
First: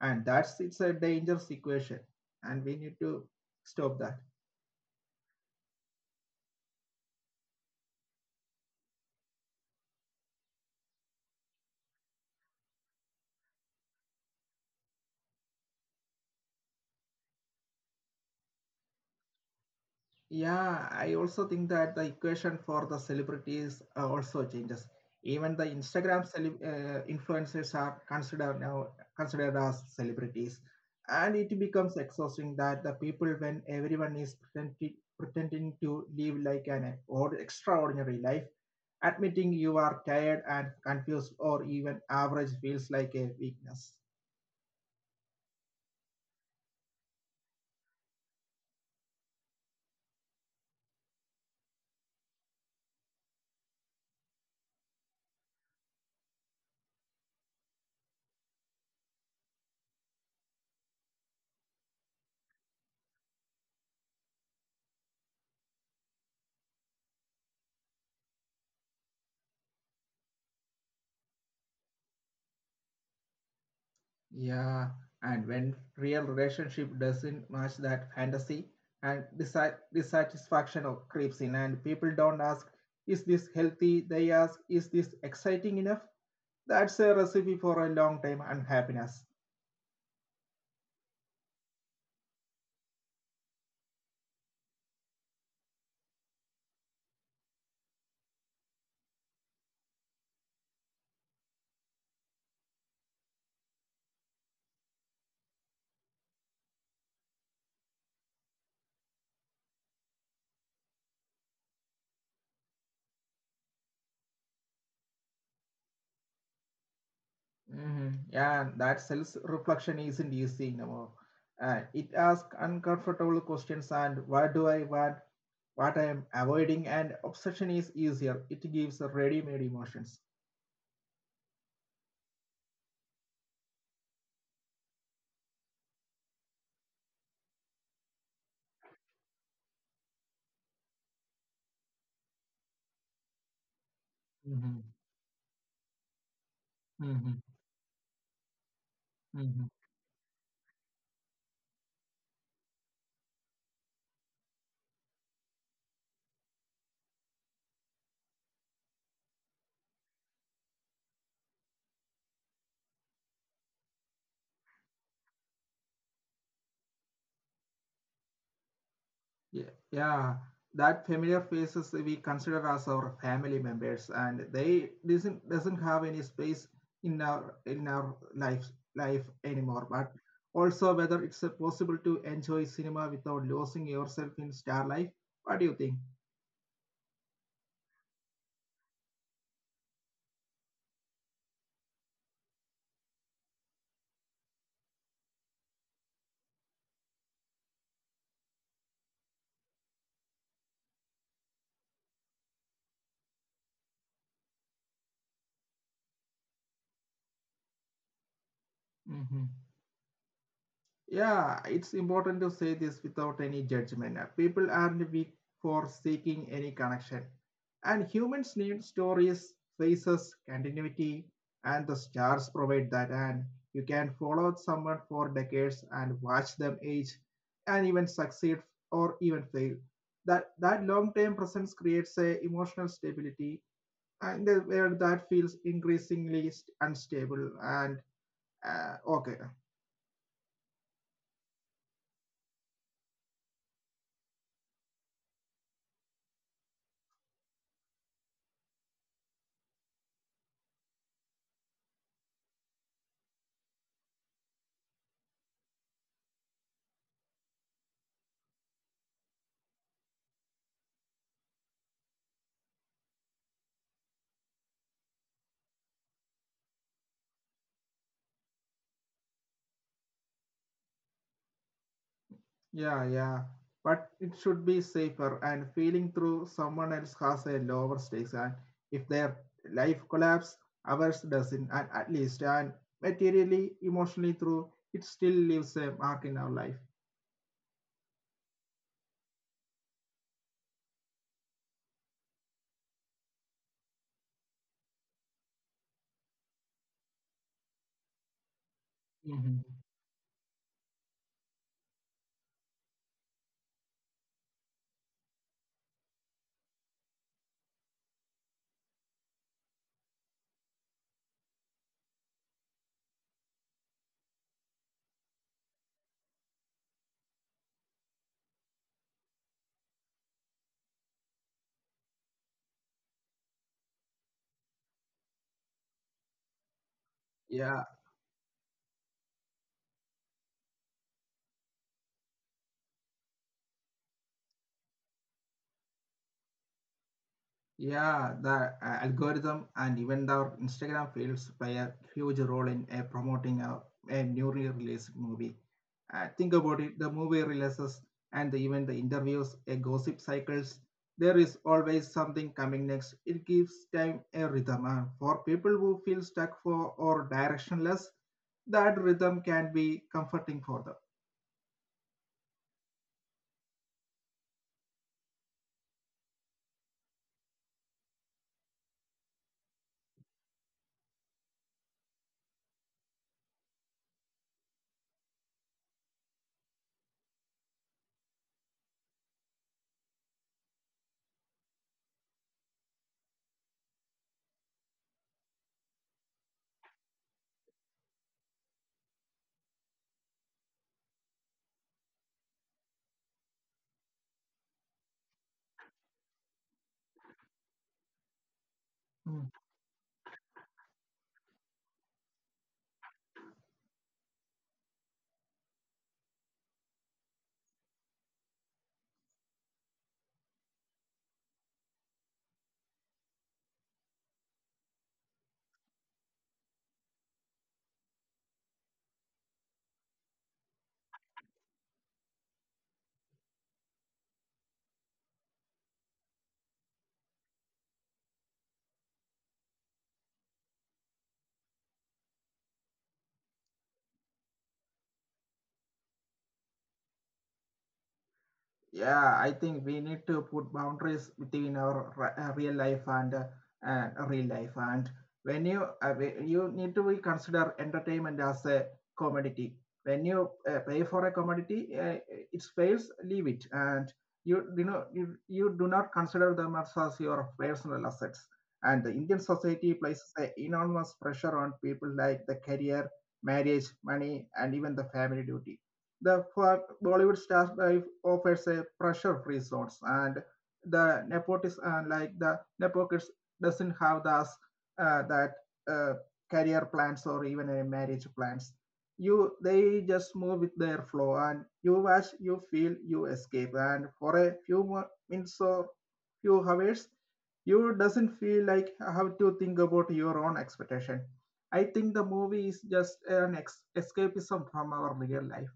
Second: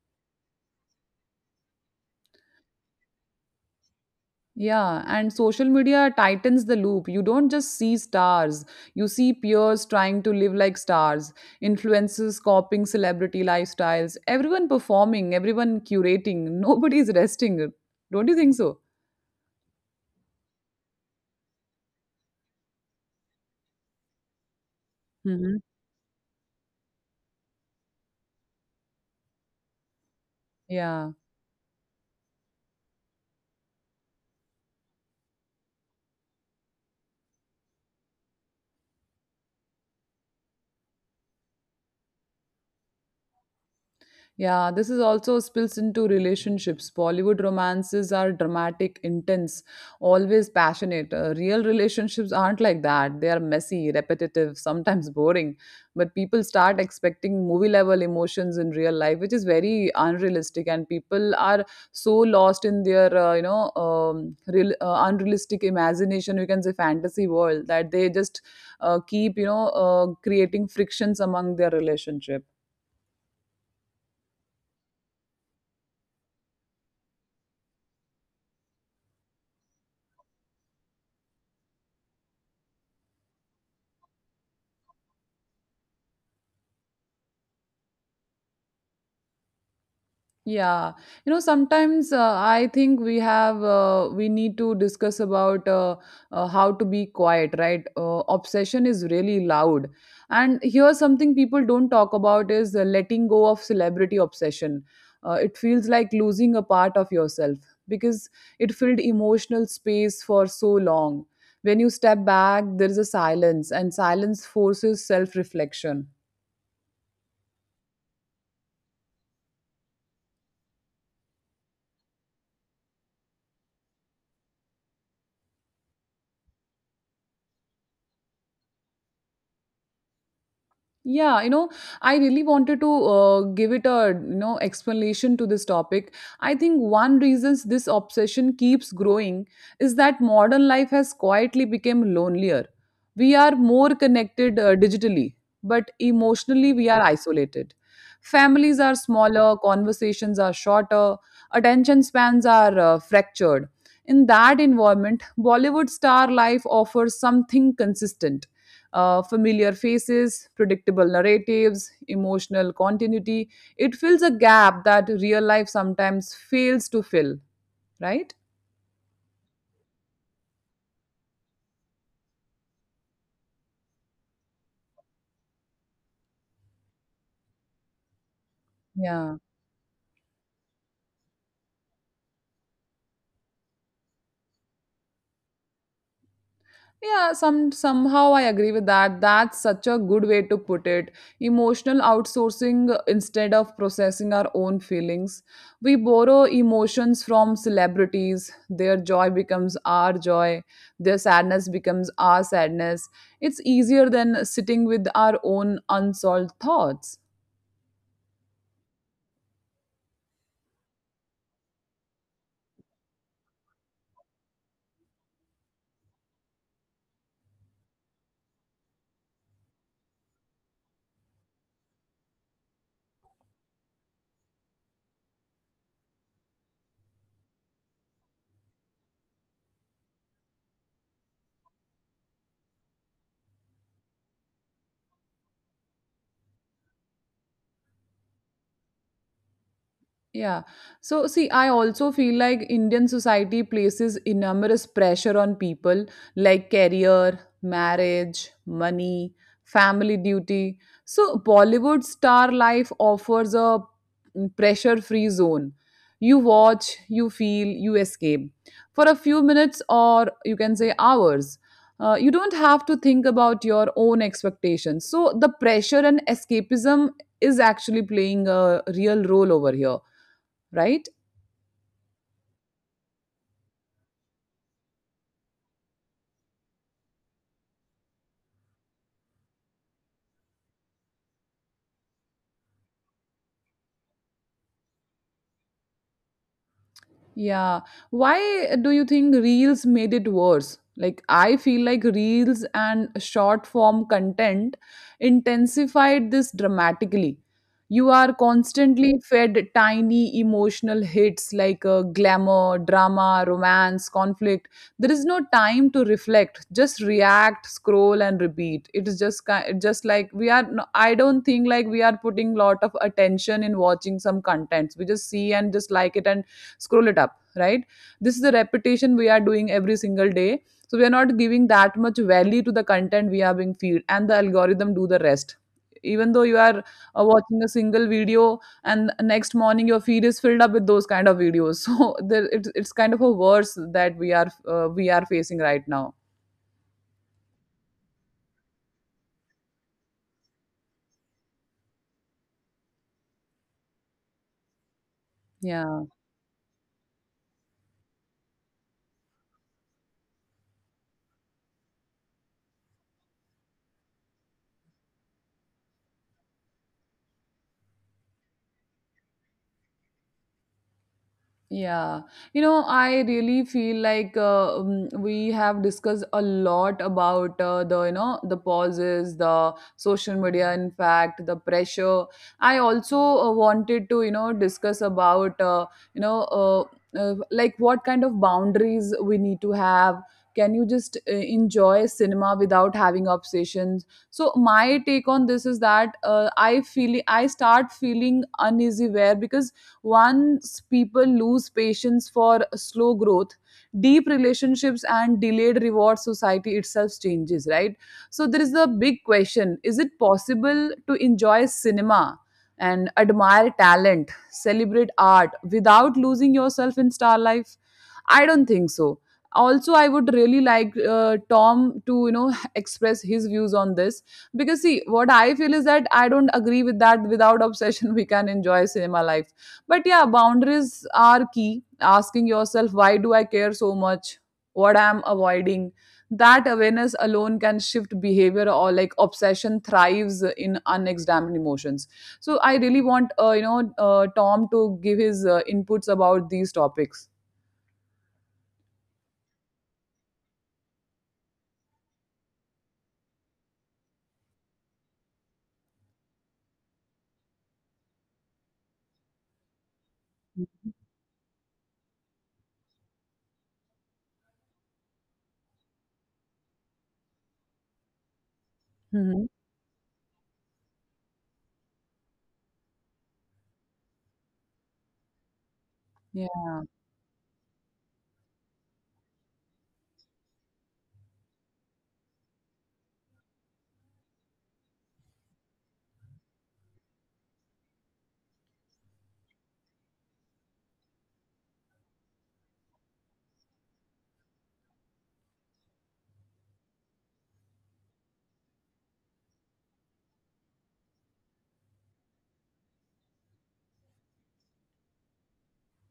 B: And that's it's a dangerous equation. And we need to stop that.
A: Yeah, and social media tightens the loop. You don't just see stars, you see peers trying to live like stars, influencers copying celebrity lifestyles, everyone performing, everyone curating, *laughs* nobody's resting. Don't you think so?
B: Yeah, I also think that the equation for the celebrities also changes. Even the
A: Hmm.
B: Instagram celeb influencers are considered now, considered as celebrities,
A: Yeah.
B: and it becomes exhausting that the people when everyone is pretending to live like an or extraordinary life, admitting you are tired and confused or even average feels like a weakness.
A: Yeah, this is also spills into relationships. Bollywood romances are dramatic, intense, always passionate. Real relationships aren't like that. They are messy, repetitive, sometimes boring. But people start expecting movie level emotions in real life, which is very unrealistic. And people are so lost in their, real, unrealistic imagination, we can say fantasy world, that they just keep, you know, creating frictions among their relationship.
B: Yeah, and when real relationship doesn't match that fantasy and disa dissatisfaction of creeps in, and people don't ask, is this healthy? They ask, is this exciting enough? That's a recipe for a long time unhappiness.
A: Yeah, you know, sometimes I think we have we need to discuss about how to be quiet, right? Obsession is really loud, and here's something people don't talk about is letting go of celebrity obsession. It feels like losing a part of yourself because it filled emotional space for so long. When you step back, there is a silence, and silence forces self-reflection.
B: Hmm. Yeah, and that self-reflection isn't easy anymore. It asks uncomfortable questions and what do I want? What I am avoiding, and obsession is easier. It gives ready-made emotions.
A: Yeah, you know, I really wanted to give it a explanation to this topic. I think one reasons this obsession keeps growing is that modern life has quietly become lonelier. We are more connected
B: Hmm.
A: digitally, but emotionally we are
B: Hmm.
A: isolated. Families are smaller, conversations are shorter, attention spans are fractured. In that environment, Bollywood star life offers something consistent, familiar faces, predictable narratives, emotional continuity. It fills a gap that real life sometimes fails to fill, right?
B: Yeah, yeah, that familiar faces we consider as our family members, and they doesn't have any space in our life
A: Yeah.
B: anymore. But also, whether it's possible to enjoy cinema without losing yourself in star life. What do you think?
A: Yeah, somehow I agree with that. That's such a good way to put it. Emotional outsourcing instead of processing our own feelings. We borrow emotions from celebrities. Their joy becomes our joy. Their sadness becomes our sadness. It's easier than sitting with our own unsolved thoughts.
B: Mm-hmm. Yeah, it's important to say this without any judgment. People aren't weak for seeking any connection. And humans need stories, faces, continuity, and the stars provide that. And you can follow someone for decades and watch them age and even succeed or even fail. That long-term presence creates a emotional stability and the where that feels increasingly unstable and okay.
A: Yeah. So, see, I also feel like Indian society places enormous pressure on people like career, marriage, money, family duty. So, Bollywood star life offers a pressure free zone. You watch, you feel, you escape for a few minutes, or you can say hours. You don't have to think about your own expectations. So, the pressure and escapism is actually playing a real role over here, right?
B: Yeah, yeah. But it should be safer, and feeling through someone else has a lower stakes, and if their life collapse, ours doesn't, and at least and materially, emotionally through it still leaves a mark in our life.
A: Yeah. Why do you think reels made it worse? Like, I feel like reels and short form content intensified this dramatically. You are constantly
B: Mhm.
A: fed tiny emotional hits like glamour, drama, romance, conflict. There is no time to reflect. Just react, scroll, and repeat. It is just like we are. No- I don't think like we are putting lot of attention in watching some contents. We just see and just like it and scroll it up, right? This is the repetition we are doing every single day, so we are not giving that much value to the content we are being fed, and the algorithm do the rest, even though you are
B: Yeah.
A: watching a single video and next morning your feed is filled up with those kind of videos. *laughs* So there, it's kind of a worse that we are facing right now,
B: Yeah, the algorithm and even our Instagram fields play a huge role in promoting a newly released movie.
A: yeah.
B: Think about it: the movie releases and even the interviews, a gossip cycles. There is always something coming next. It gives time a rhythm, and for people who feel stuck for or directionless, that rhythm can be comforting for
A: Yeah, you know, I really feel like we have discussed a lot about the, you know, the pauses, the social media, in fact, the pressure. I also wanted to, you know, discuss about, you know, uh, like what kind of boundaries we need to have. Can you just enjoy cinema without having obsessions? So my take on this is that I feel I start feeling uneasy where because once people lose patience for slow growth, deep relationships and delayed reward society itself changes, right? So there is a big
B: them.
A: question, is it possible to enjoy cinema? And admire talent, celebrate art without losing yourself in star life? I don't think so. Also, I would really like Tom to, you know, *laughs* express his views on this because, see, what I feel is that I don't agree with that. Without obsession, *laughs* we can enjoy cinema life. But yeah, boundaries are key. Asking yourself, why do I care so much? What I'm avoiding? That awareness alone can shift behavior or like obsession thrives in unexamined emotions. So I really want, Tom to give his inputs about these topics.
B: Yeah, I think we need to put boundaries between our real life and real life, and when you you need to be consider entertainment as a commodity. When you pay for a commodity, it fails leave it, and you do not consider them as your personal assets. And the Indian
A: Mhm.
B: society places a enormous pressure on people like the career, marriage, money, and even the family duty. The
A: Yeah.
B: Bollywood stars life offers a pressure-free zones, and the nepotism, and like the nepokids, doesn't have those that uh, career plans or even a marriage plans. You they just move with their flow, and you watch, you feel, you escape, and for a few minutes or few hours, you doesn't feel like have to think about your own expectation. I think the movie is just an escapism from our real life.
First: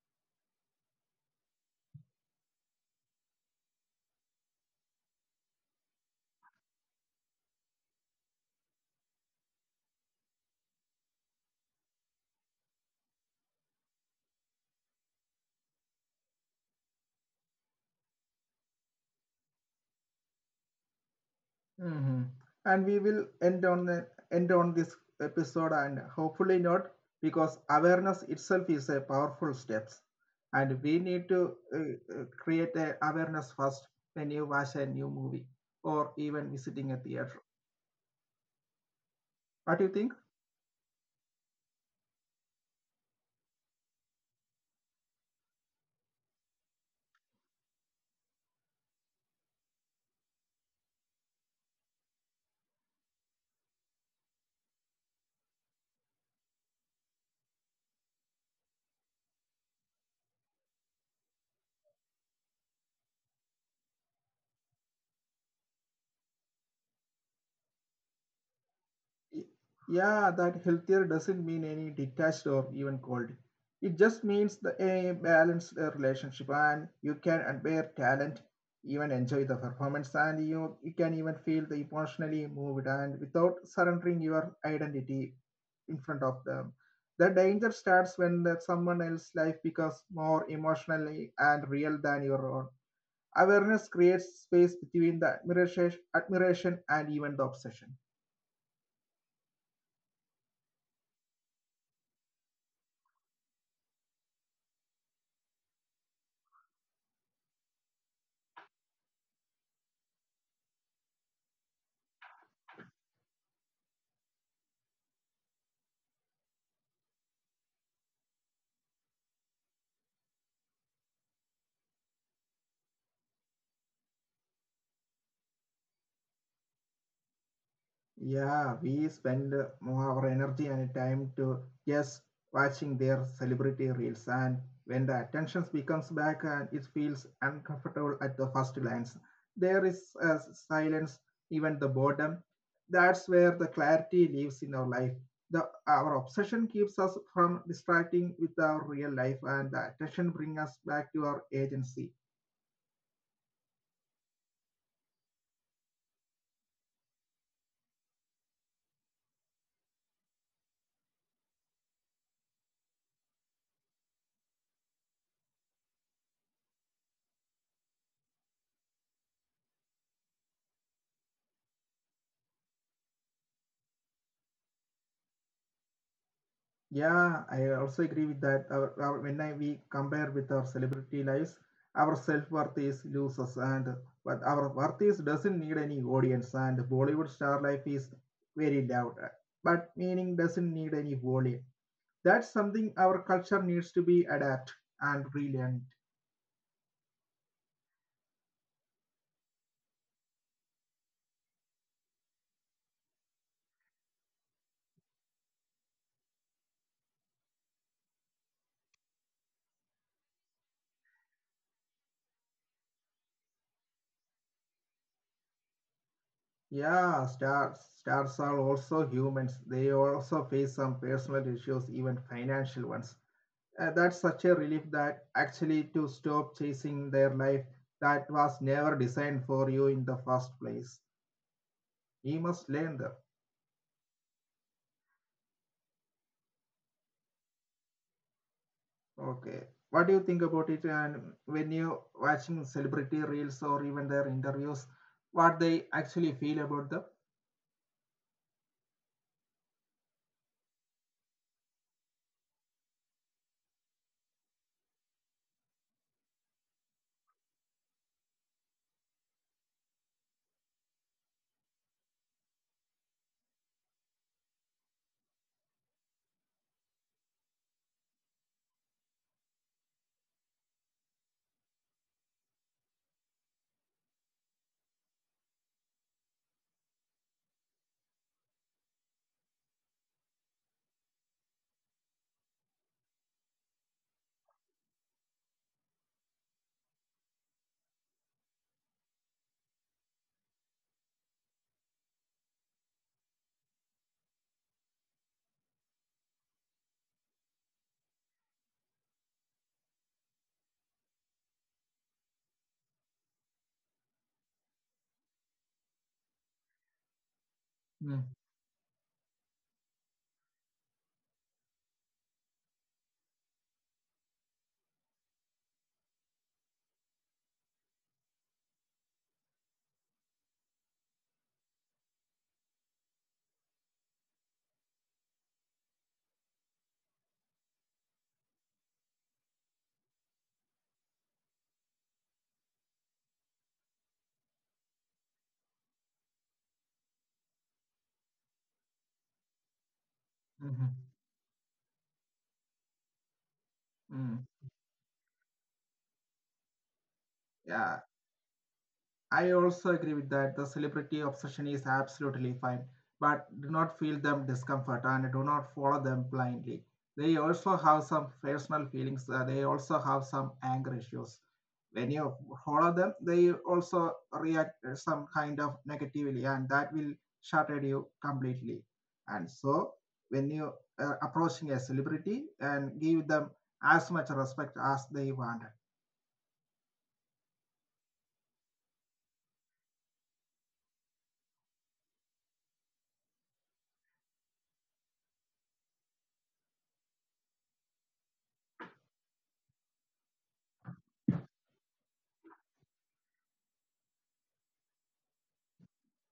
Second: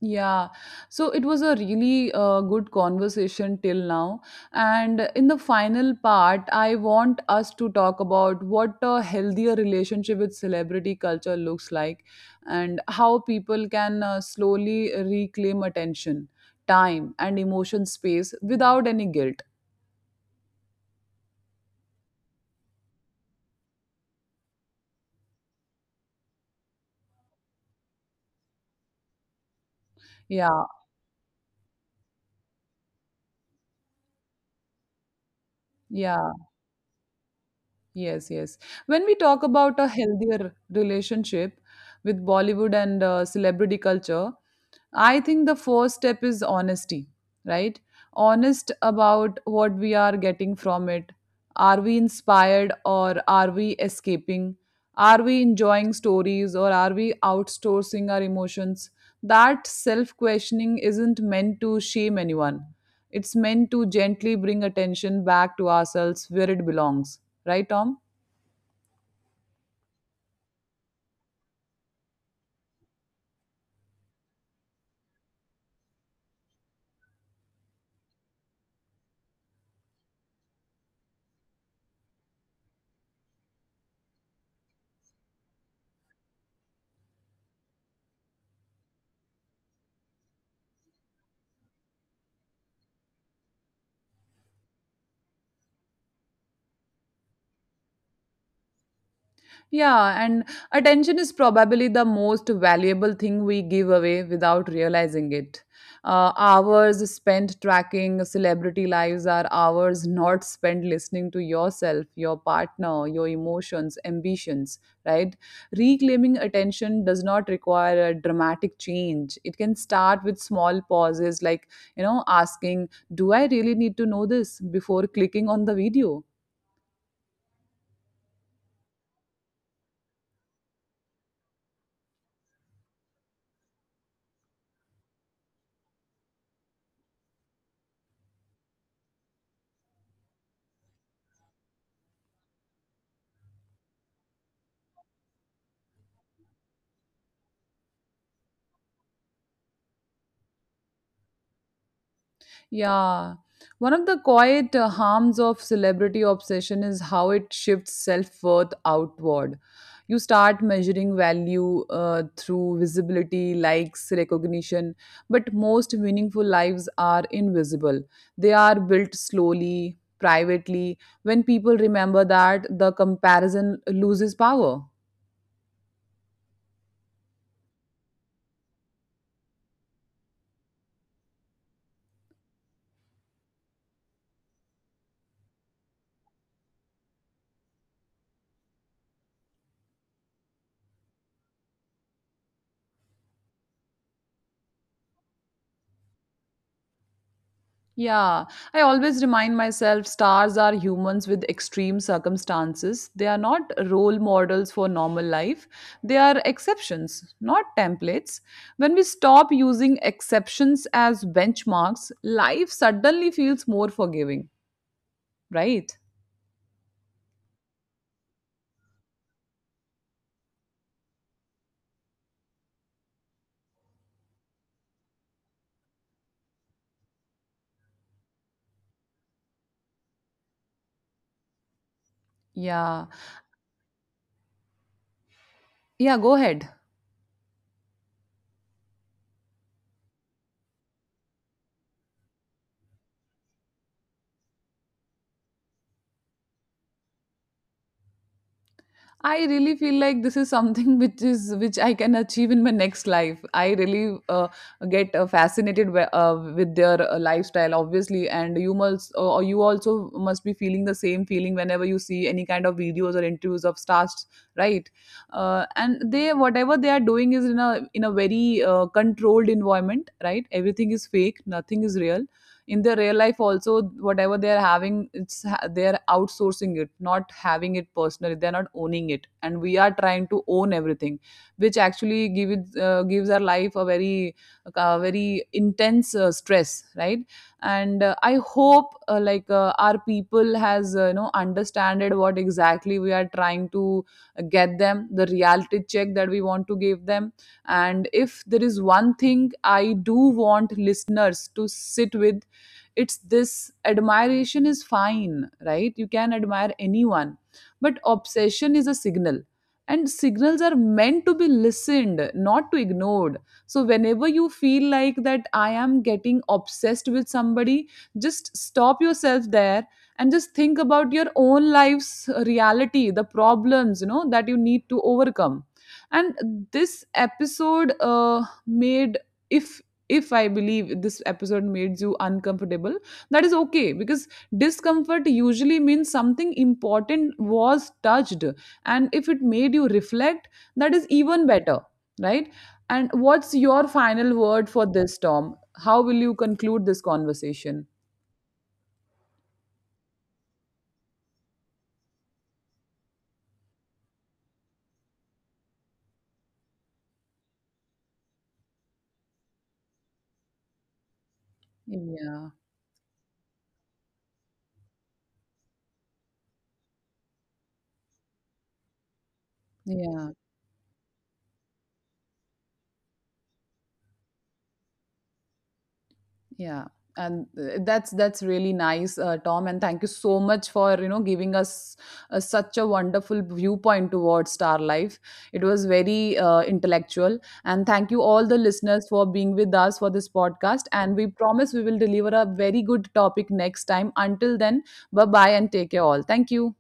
A: Yeah. So it was a really good conversation till now. And in the final part, I want us to talk about what a healthier relationship with celebrity culture looks like and how people can slowly reclaim attention, time, and emotion space without any guilt.
B: Hmm. And we will end on this episode, and hopefully not, because awareness itself is a powerful steps, and
A: Yeah.
B: we need to create a awareness first when you watch a new movie or even
A: Yeah.
B: visiting a theater.
A: Yes, yes. When we talk
B: What do you
A: about a
B: think?
A: healthier relationship with Bollywood and celebrity culture, I think the first step is honesty, right? Honest about what we are getting from it. Are we inspired or are we escaping? Are we enjoying stories or are we outsourcing our emotions? That self questioning isn't meant to shame anyone. It's meant to gently bring attention back to ourselves where it belongs. Right, Tom?
B: Y- Yeah, that healthier doesn't mean any detached or even cold. It just means a balanced relationship, and you can admire talent, even enjoy the performance, and you can even feel the emotionally moved and without surrendering your identity in front of them. The danger starts when that someone else's life becomes more emotionally and real than your own. Awareness creates space between the admiration and even the obsession.
A: Yeah, and attention is probably the most valuable thing we give away without realizing it. Hours spent tracking celebrity lives are hours not spent listening to yourself, your partner, your emotions, ambitions, right? Reclaiming attention does not require a dramatic change. It can start with small pauses like, you know, asking, do I really need to know this before clicking on the video?
B: Yeah, we spend more our energy and time to just watching their celebrity reels, and when the attention becomes back and it feels uncomfortable at the first glance, there is a silence, even the boredom. That's where the clarity lives in our life. Our obsession keeps us from distracting with our real life, and the attention brings us back to our agency.
A: Yeah. One of the quiet harms of celebrity obsession is how it shifts self worth outward. You start measuring value through visibility, likes, recognition, but most meaningful lives are invisible. They are built slowly, privately. When people remember that, the comparison loses power.
B: Yeah, I also agree with that. When we compare with our celebrity lives, our self-worth is loses, and but our worth is doesn't need any audience, and Bollywood star life is very loud, but meaning doesn't need any volume. That's something our culture needs to be adapt and relearned.
A: Yeah, I always remind myself stars are humans with extreme circumstances. They are not role models for normal life. They are exceptions, not templates. When we stop using exceptions as benchmarks, life suddenly feels more forgiving, right?
B: Yeah, stars are also humans. They also face some personal issues, even financial ones. Uh, that's such a relief that actually to stop chasing their life that was never designed for you in the first place.
A: Yeah.
B: You must learn that.
A: Yeah, go ahead.
B: Okay. What do you think about it? And when you watching celebrity reels or even their interviews, what they actually feel about the?
A: I really feel like this is something *laughs* which I can achieve in my next life. I really get fascinated with their lifestyle, obviously, and you must or you also must be feeling the same feeling whenever you see any kind of videos or interviews of stars, right? And they whatever they are doing is in a very controlled environment, right? Everything is fake, nothing is real in their real life also, whatever they're having, they're outsourcing it, not having it personally, they're not owning it, and we are trying to own everything, which actually gives our life a very intense stress, right? And I hope like our people has you know understanded what exactly we are trying to get them, the reality check that we want to give them. And if there is one thing I do want listeners to sit with, it's this, admiration is fine, right? You can admire anyone, but obsession
B: Mm,
A: is a signal, and signals are meant to be listened not to ignored. So whenever you feel like that I am getting obsessed with somebody, just stop yourself there and just think about your own life's reality, the problems, you know, that you need to overcome. And this episode made if if I believe this episode made you uncomfortable, that is okay because discomfort usually means something important was touched, and if it made you reflect, that is
B: mhm,
A: even better, right? And what's your final word for
B: mm.
A: this, Tom? How will you conclude this conversation?
B: Yeah, I also agree with that. The celebrity obsession is absolutely fine, but do not feel them discomfort and do not follow them blindly. They also have some personal feelings. Uh, they also have some anger issues. When
A: Yeah,
B: you follow them, they also react some kind of negatively, and that will shatter you completely. And
A: yeah.
B: so, when you are approaching a celebrity and give them as much respect as they wanted.
A: Yeah, and that's really nice, Tom. And thank you so much for you know giving us such a wonderful viewpoint towards star life. It was very intellectual, and thank you all the listeners for being with us for this podcast. And we promise we will deliver a very good topic next time. Until then, bye bye and take care all. Thank you.